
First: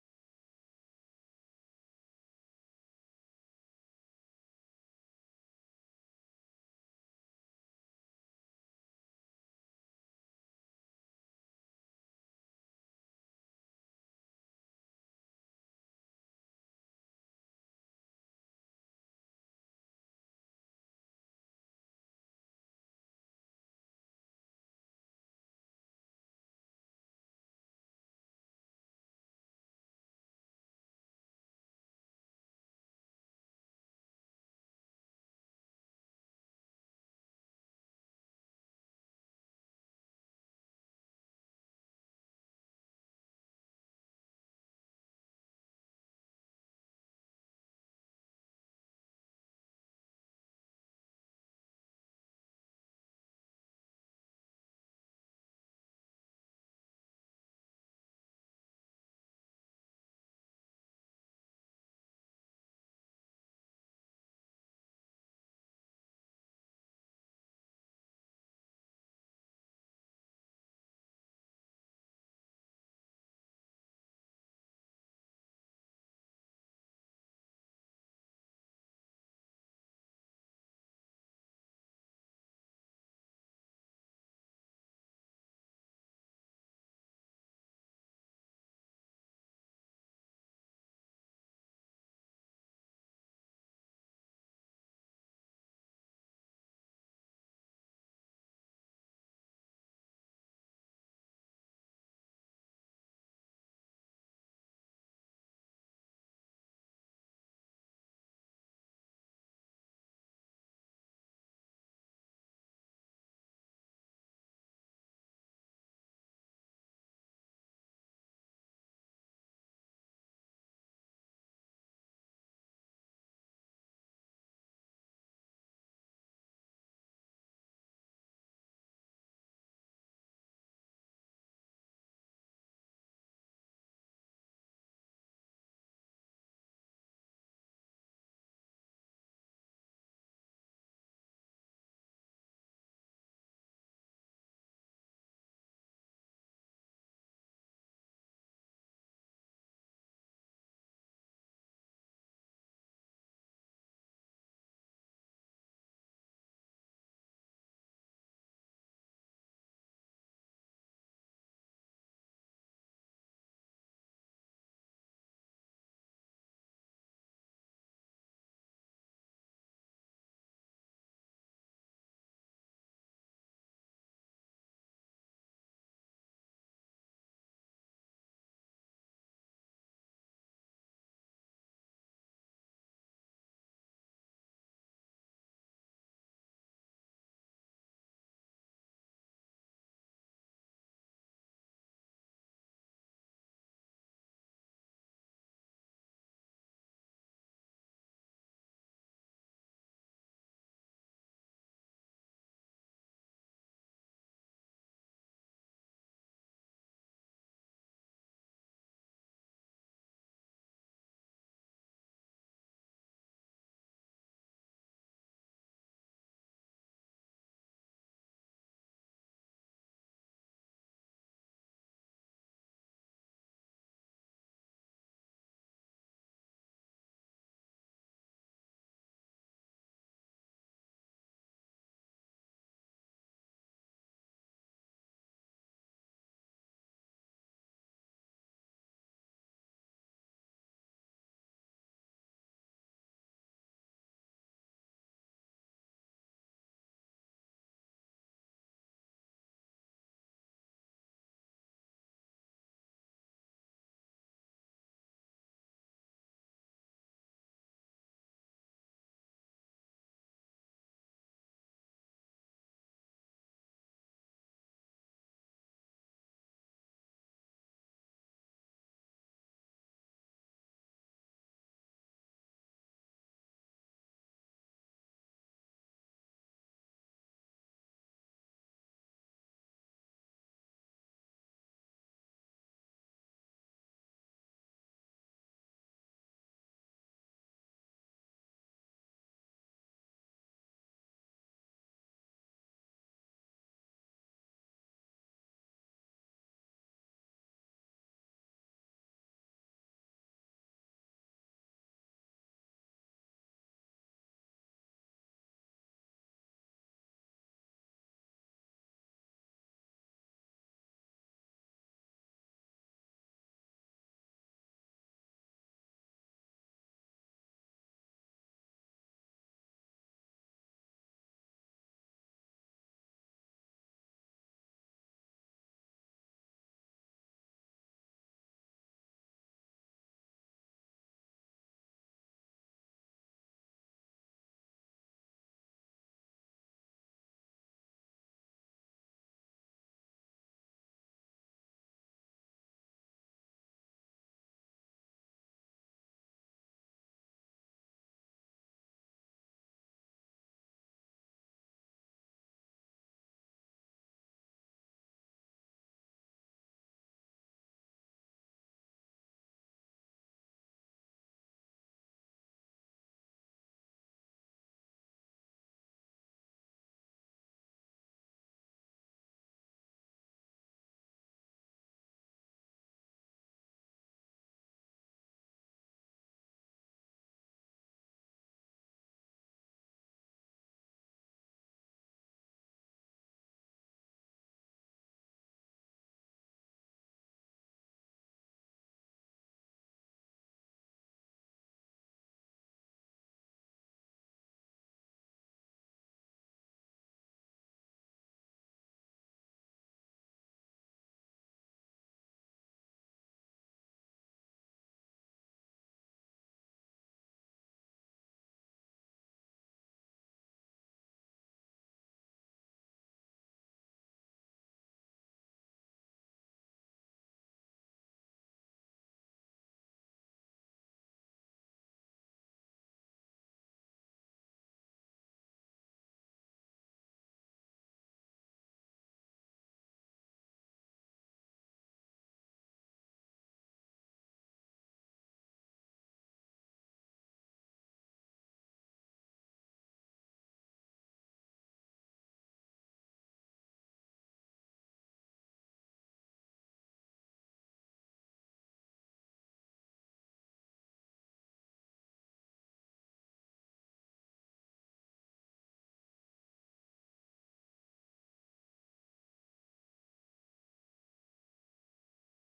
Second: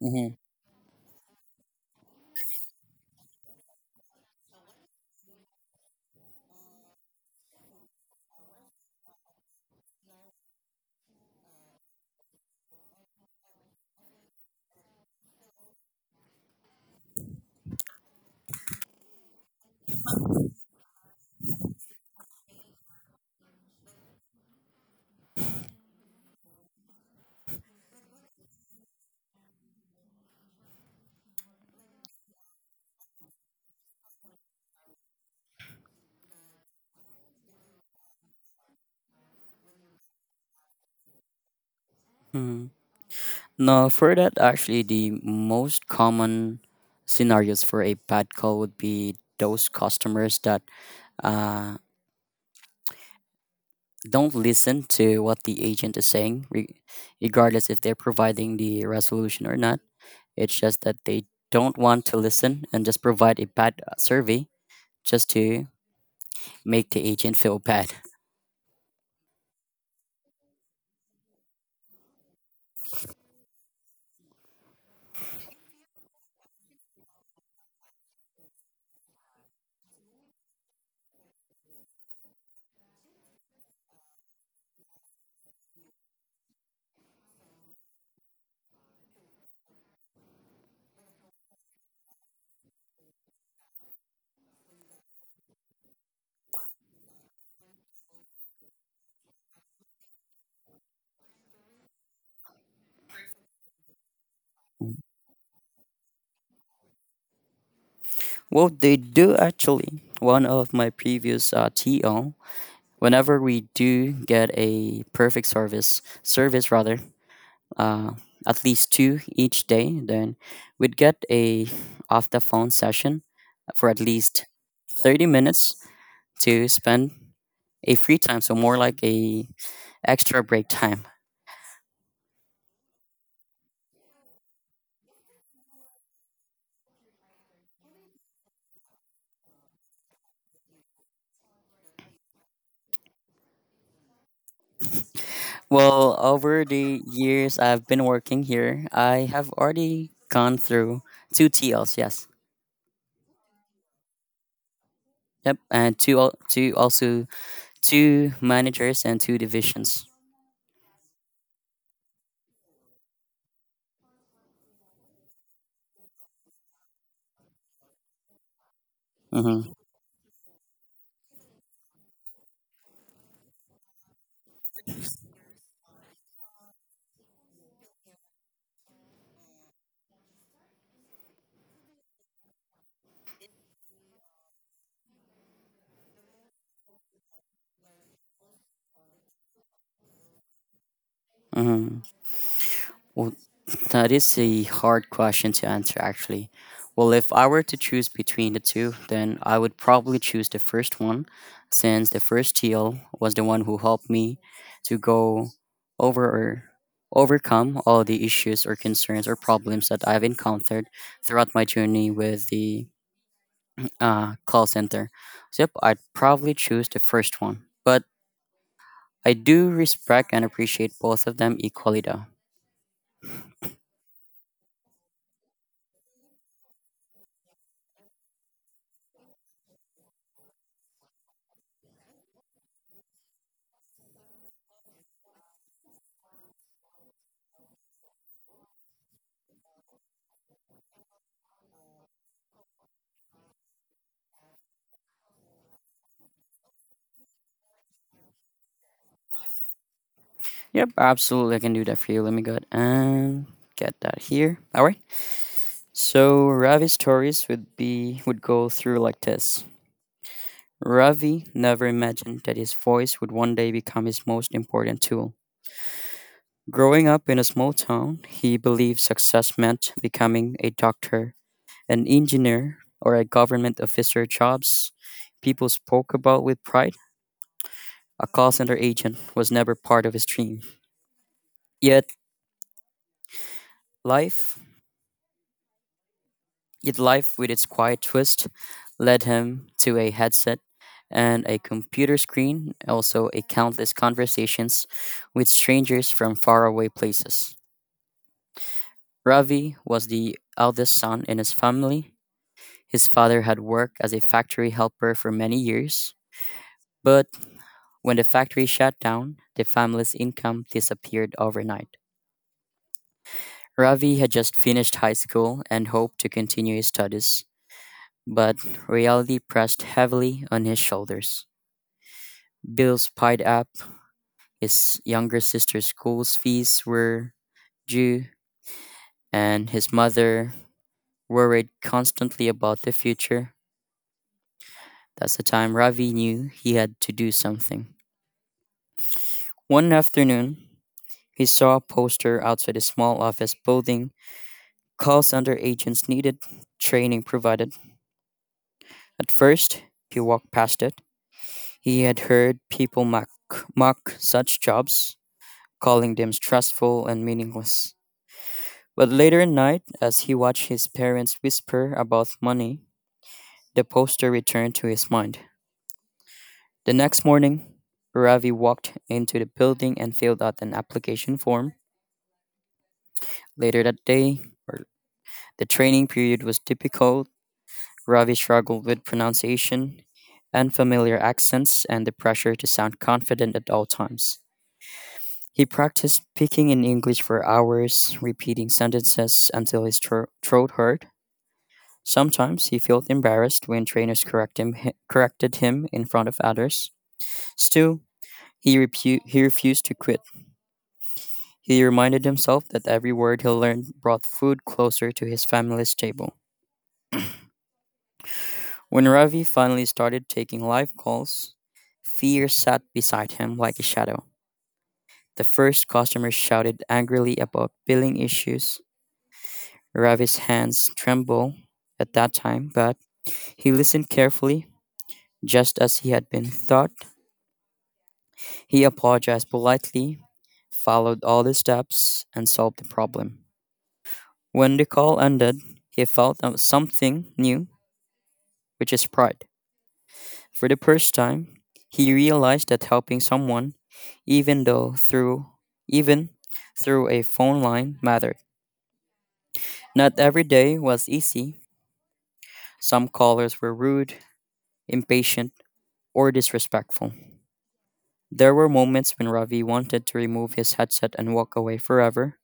Speaker 1: Mm-hmm. No, for that, actually, the most common scenarios for a bad call would be those customers that uh, don't listen to what the agent is saying, regardless if they're providing the resolution or not. It's just that they don't want to listen and just provide a bad survey just to make the agent feel bad. Well, they do actually. One of my previous TO, whenever we do get a perfect service, service rather, uh, at least two each day, then we'd get a off the phone session for at least 30 minutes to spend a free time, so more like a extra break time. Well, over the years I've been working here, I have already gone through two T Ls. Yes. Yep, and two managers and two divisions. Mm-hmm. Mm-hmm. Well, that is a hard question to answer, actually. Well, if I were to choose between the two, then I would probably choose the first one, since the first TL was the one who helped me to go over or overcome all the issues or concerns or problems that I've encountered throughout my journey with the call center. So, yep, I'd probably choose the first one. But I do respect and appreciate both of them equally, though. Yep, absolutely. I can do that for you. Let me go ahead and get that here. All right. So Ravi's stories would be would go through like this. Ravi never imagined that his voice would one day become his most important tool. Growing up in a small town, he believed success meant becoming a doctor, an engineer, or a government officer jobs people spoke about with pride. A call center agent was never part of his dream. Yet life Yet life, with its quiet twist, led him to a headset and a computer screen, also a countless conversations with strangers from faraway places. Ravi was the eldest son in his family. His father had worked as a factory helper for many years, but when the factory shut down, the family's income disappeared overnight. Ravi had just finished high school and hoped to continue his studies but reality pressed heavily on his shoulders. Bills piled up, his younger sister's school's fees were due, and his mother worried constantly about the future. That's the time Ravi knew he had to do something. One afternoon, he saw a poster outside a small office building. Calls under agents needed, training provided. At first, he walked past it. He had heard people mock such jobs calling them stressful and meaningless. But later at night, as he watched his parents whisper about money, the poster returned to his mind. The next morning, Ravi walked into the building and filled out an application form. Later that day, or- the training period was difficult. Ravi struggled with pronunciation, unfamiliar accents, and the pressure to sound confident at all times. He practiced speaking in English for hours, repeating sentences until his throat hurt. Sometimes he felt embarrassed when trainers corrected him in front of others. Still, he refused to quit. He reminded himself that every word he learned brought food closer to his family's table. When Ravi finally started taking live calls, fear sat beside him like a shadow. The first customer shouted angrily about billing issues. Ravi's hands trembled at that time, but he listened carefully, just as he had been taught. He apologized politely, followed all the steps, and solved the problem. When the call ended, he felt of something new, which is pride. For the first time, he realized that helping someone, even though through even through a phone line mattered. Not every day was easy. Some callers were rude, impatient, or disrespectful. There were moments when Ravi wanted to remove his headset and walk away forever,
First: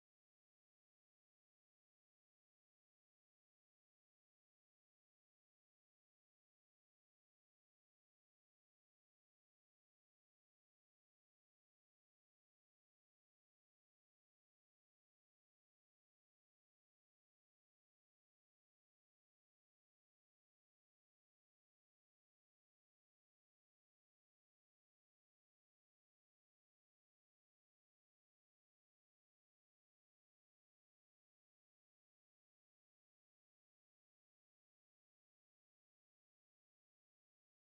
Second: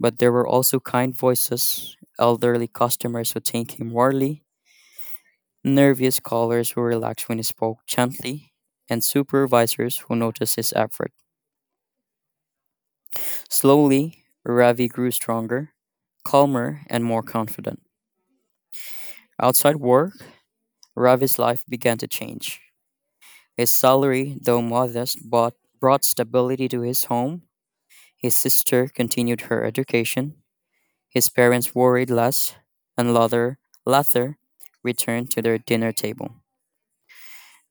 Speaker 1: but there were also kind voices, elderly customers who thanked him warmly, nervous callers who relaxed when he spoke gently, and supervisors who noticed his effort. Slowly, Ravi grew stronger, calmer, and more confident. Outside work, Ravi's life began to change. His salary, though modest, brought stability to his home. His sister continued her education, his parents worried less, and Luther returned to their dinner table.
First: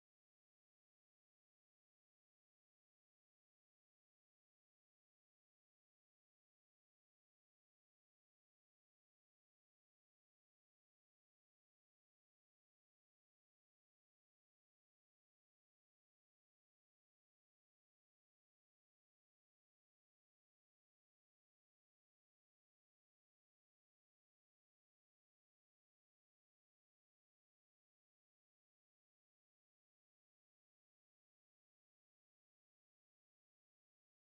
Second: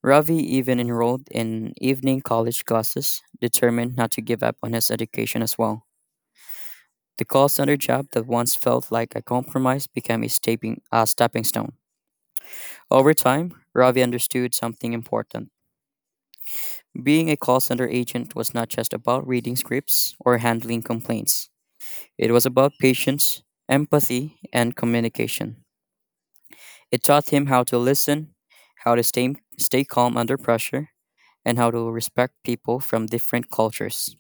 Speaker 1: Ravi even enrolled in evening college classes, determined not to give up on his education as well. The call center job that once felt like a compromise became a stepping stone. Over time, Ravi understood something important. Being a call center agent was not just about reading scripts or handling complaints, it was about patience, empathy, and communication. It taught him how to listen, how to stay calm under pressure, and how to respect people from different cultures.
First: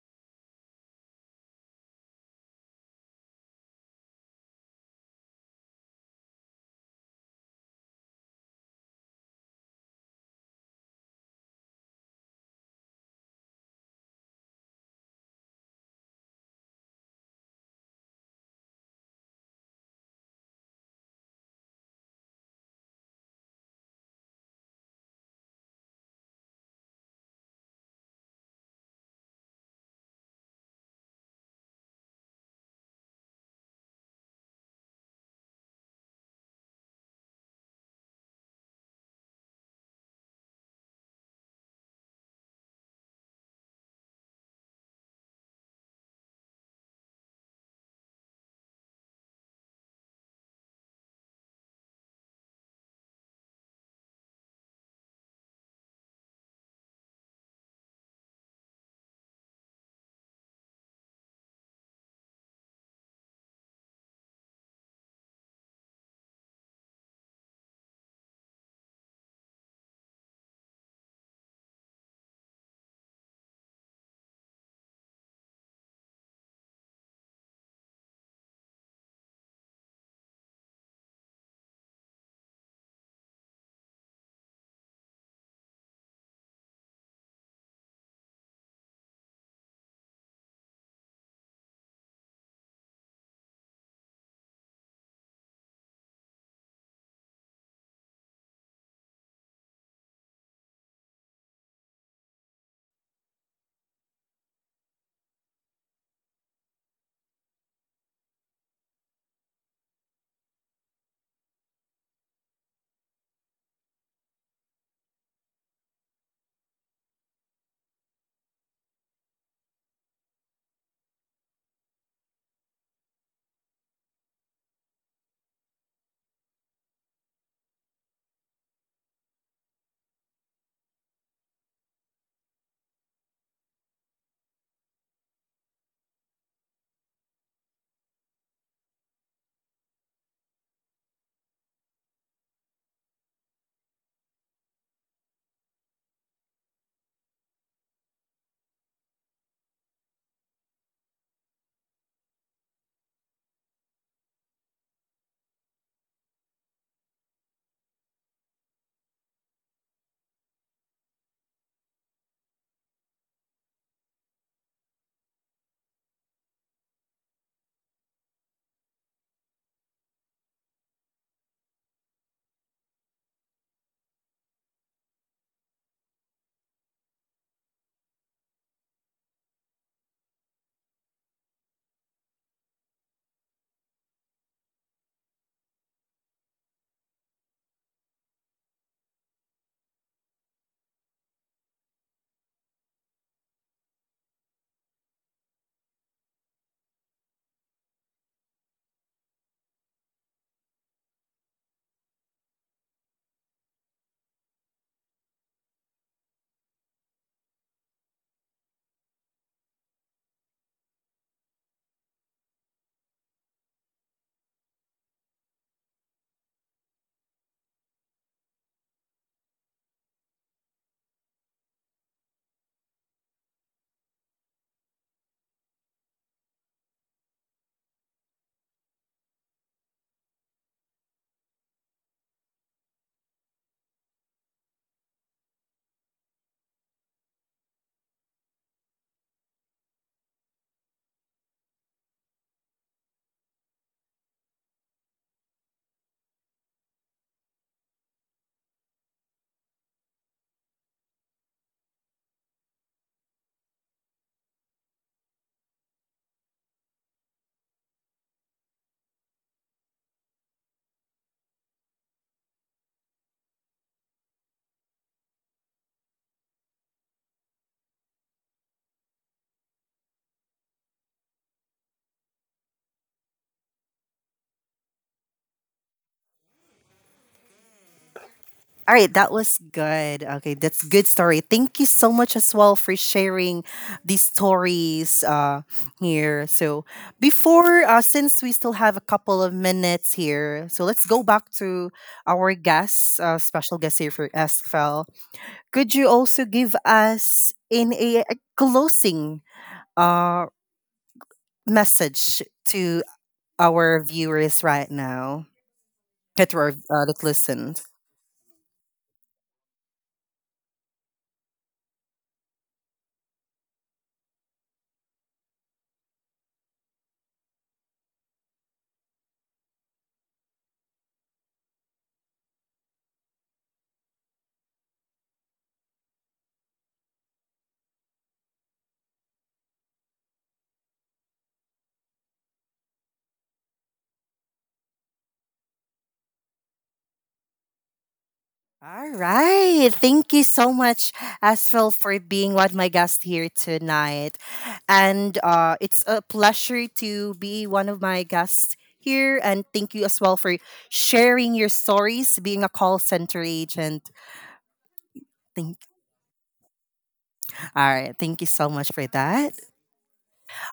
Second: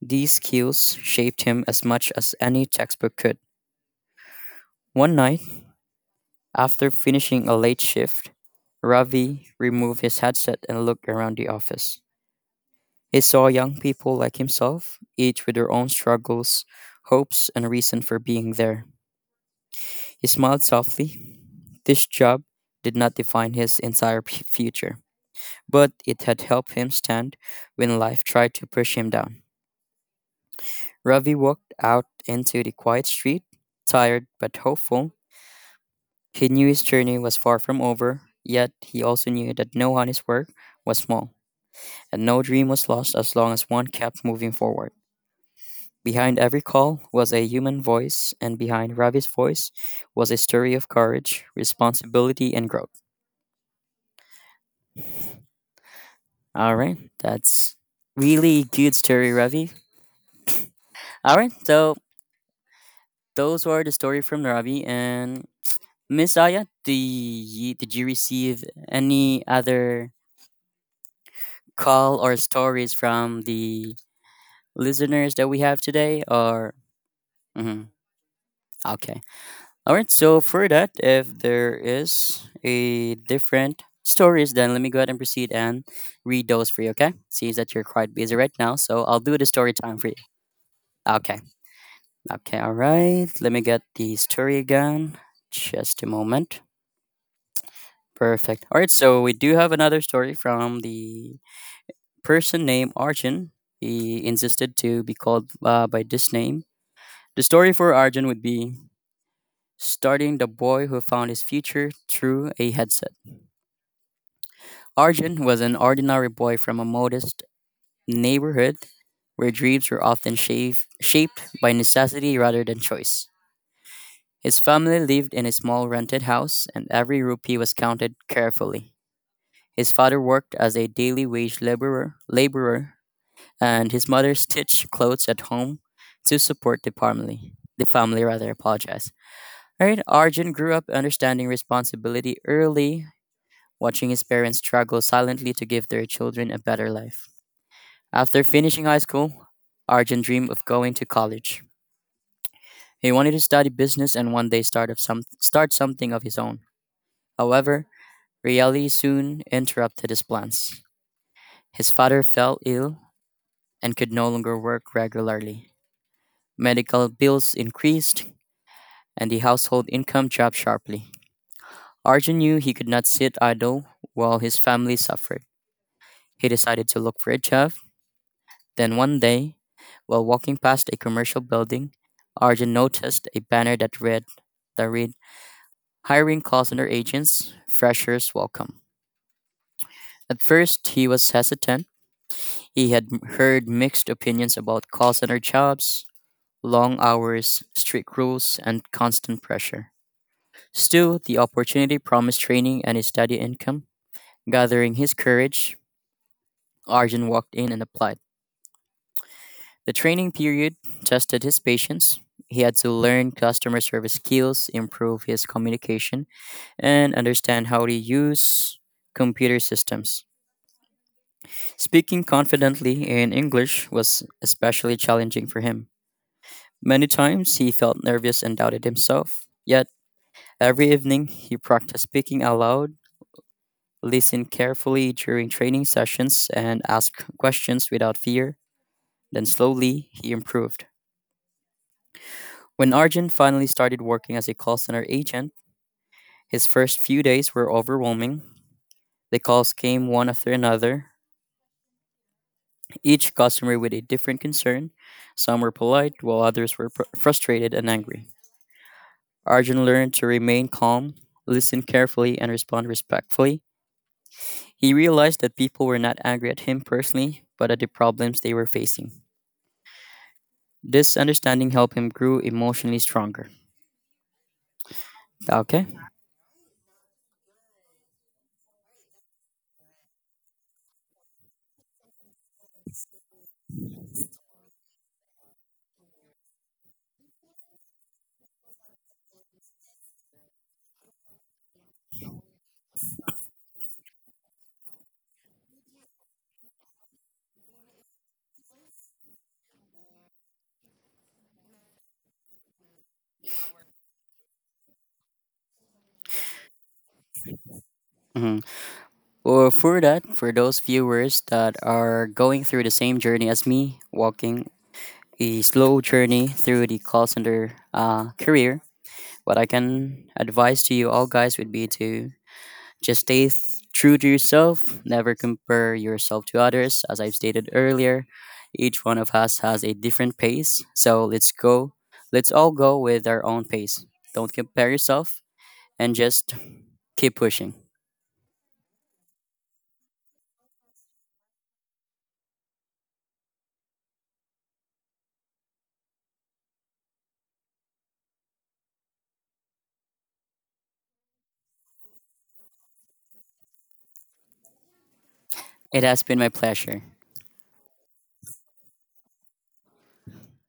Speaker 1: These skills shaped him as much as any textbook could. One night, after finishing a late shift, Ravi removed his headset and looked around the office. He saw young people like himself, each with their own struggles, hopes, and reason for being there. He smiled softly. This job did not define his entire future, but it had helped him stand when life tried to push him down. Ravi walked out into the quiet street, tired but hopeful. He knew his journey was far from over, yet he also knew that no honest work was small, and no dream was lost as long as one kept moving forward. Behind every call was a human voice, and behind Ravi's voice was a story of courage, responsibility, and growth. All right, that's really good story, Ravi. All right, so those were the story from Ravi and Miss Aya. Do you, did you receive any other call or stories from the listeners that we have today? Or mhm, okay, all right. So for that, if there is a different stories, then let me go ahead and proceed and read those for you. Okay, seems that you're quite busy right now, so I'll do the story time for you. Okay, okay, all right. Let me get the story again. Just a moment. Perfect. All right, so we do have another story from the person named Arjun. He insisted to be called by this name. The story for Arjun would be starting the boy who found his future through a headset. Arjun was an ordinary boy from a modest neighborhood where dreams were often shaped by necessity rather than choice. His family lived in a small rented house, and every rupee was counted carefully. His father worked as a daily wage laborer and his mother stitched clothes at home to support the family. The family rather apologized. All right, Arjun grew up understanding responsibility early, watching his parents struggle silently to give their children a better life. After finishing high school, Arjun dreamed of going to college. He wanted to study business and one day start something of his own. However, reality soon interrupted his plans. His father fell ill and could no longer work regularly. Medical bills increased, and the household income dropped sharply. Arjun knew he could not sit idle while his family suffered. He decided to look for a job. Then one day, while walking past a commercial building, Arjun noticed a banner that read, Hiring call center agents, freshers welcome. At first, he was hesitant. He had heard mixed opinions about call center jobs, long hours, strict rules, and constant pressure. Still, the opportunity promised training and a steady income. Gathering his courage, Arjun walked in and applied. The training period tested his patience. He had to learn customer service skills, improve his communication, and understand how to use computer systems. Speaking confidently in English was especially challenging for him. Many times he felt nervous and doubted himself. Yet, every evening he practiced speaking aloud, listened carefully during training sessions, and asked questions without fear. Then slowly, he improved. When Arjun finally started working as a call center agent, his first few days were overwhelming. The calls came one after another, each customer with a different concern. Some were polite, while others were frustrated and angry. Arjun learned to remain calm, listen carefully, and respond respectfully. He realized that people were not angry at him personally, but at the problems they were facing. This understanding helped him grow emotionally stronger. Okay?
Speaker 2: All right, that was good. Okay, that's good story. Thank you so much as well for sharing these stories here. So before, since we still have a couple of minutes here, so let's go back to our guest, special guest here for Eskfell. Could you also give us in a closing uh, message to our viewers right now? That listened.
Speaker 1: Mhm. Or for that, for those viewers that are going through the same journey as me, walking a slow journey through the call center career, what I can advise to you all guys would be to just true to yourself, never compare yourself to others. As I've stated earlier, each one of us has a different pace. So let's all go with our own pace. Don't compare yourself and just keep pushing.
Speaker 2: All right. Thank you so much, Aswell, for being one of my guests here tonight. And it's a pleasure to be one of my guests here. And thank you as well for sharing your stories, being a call center agent. Thank.
Speaker 1: It has been my pleasure.
Speaker 2: All right. Thank you so much for that.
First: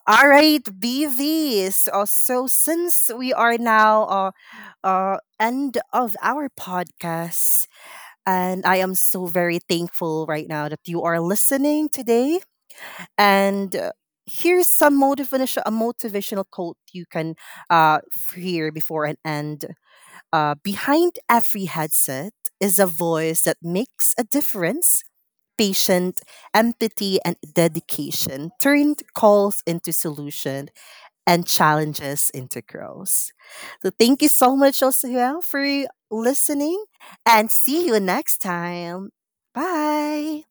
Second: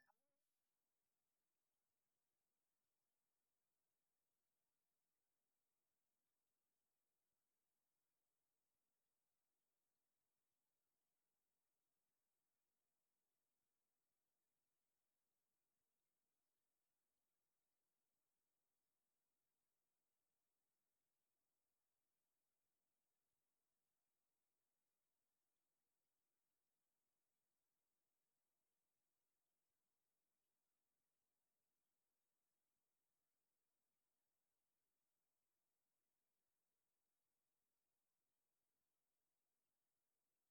Speaker 2: All right, BV. So since we are now end of our podcast, and I am so very thankful right now that you are listening today. And here's some motivation, a motivational quote you can uh, hear before an end. Behind every headset is a voice that makes a difference. Patient empathy and dedication turned calls into solution and challenges into growth. So thank you so much, Josuel, for listening and see you next time. Bye.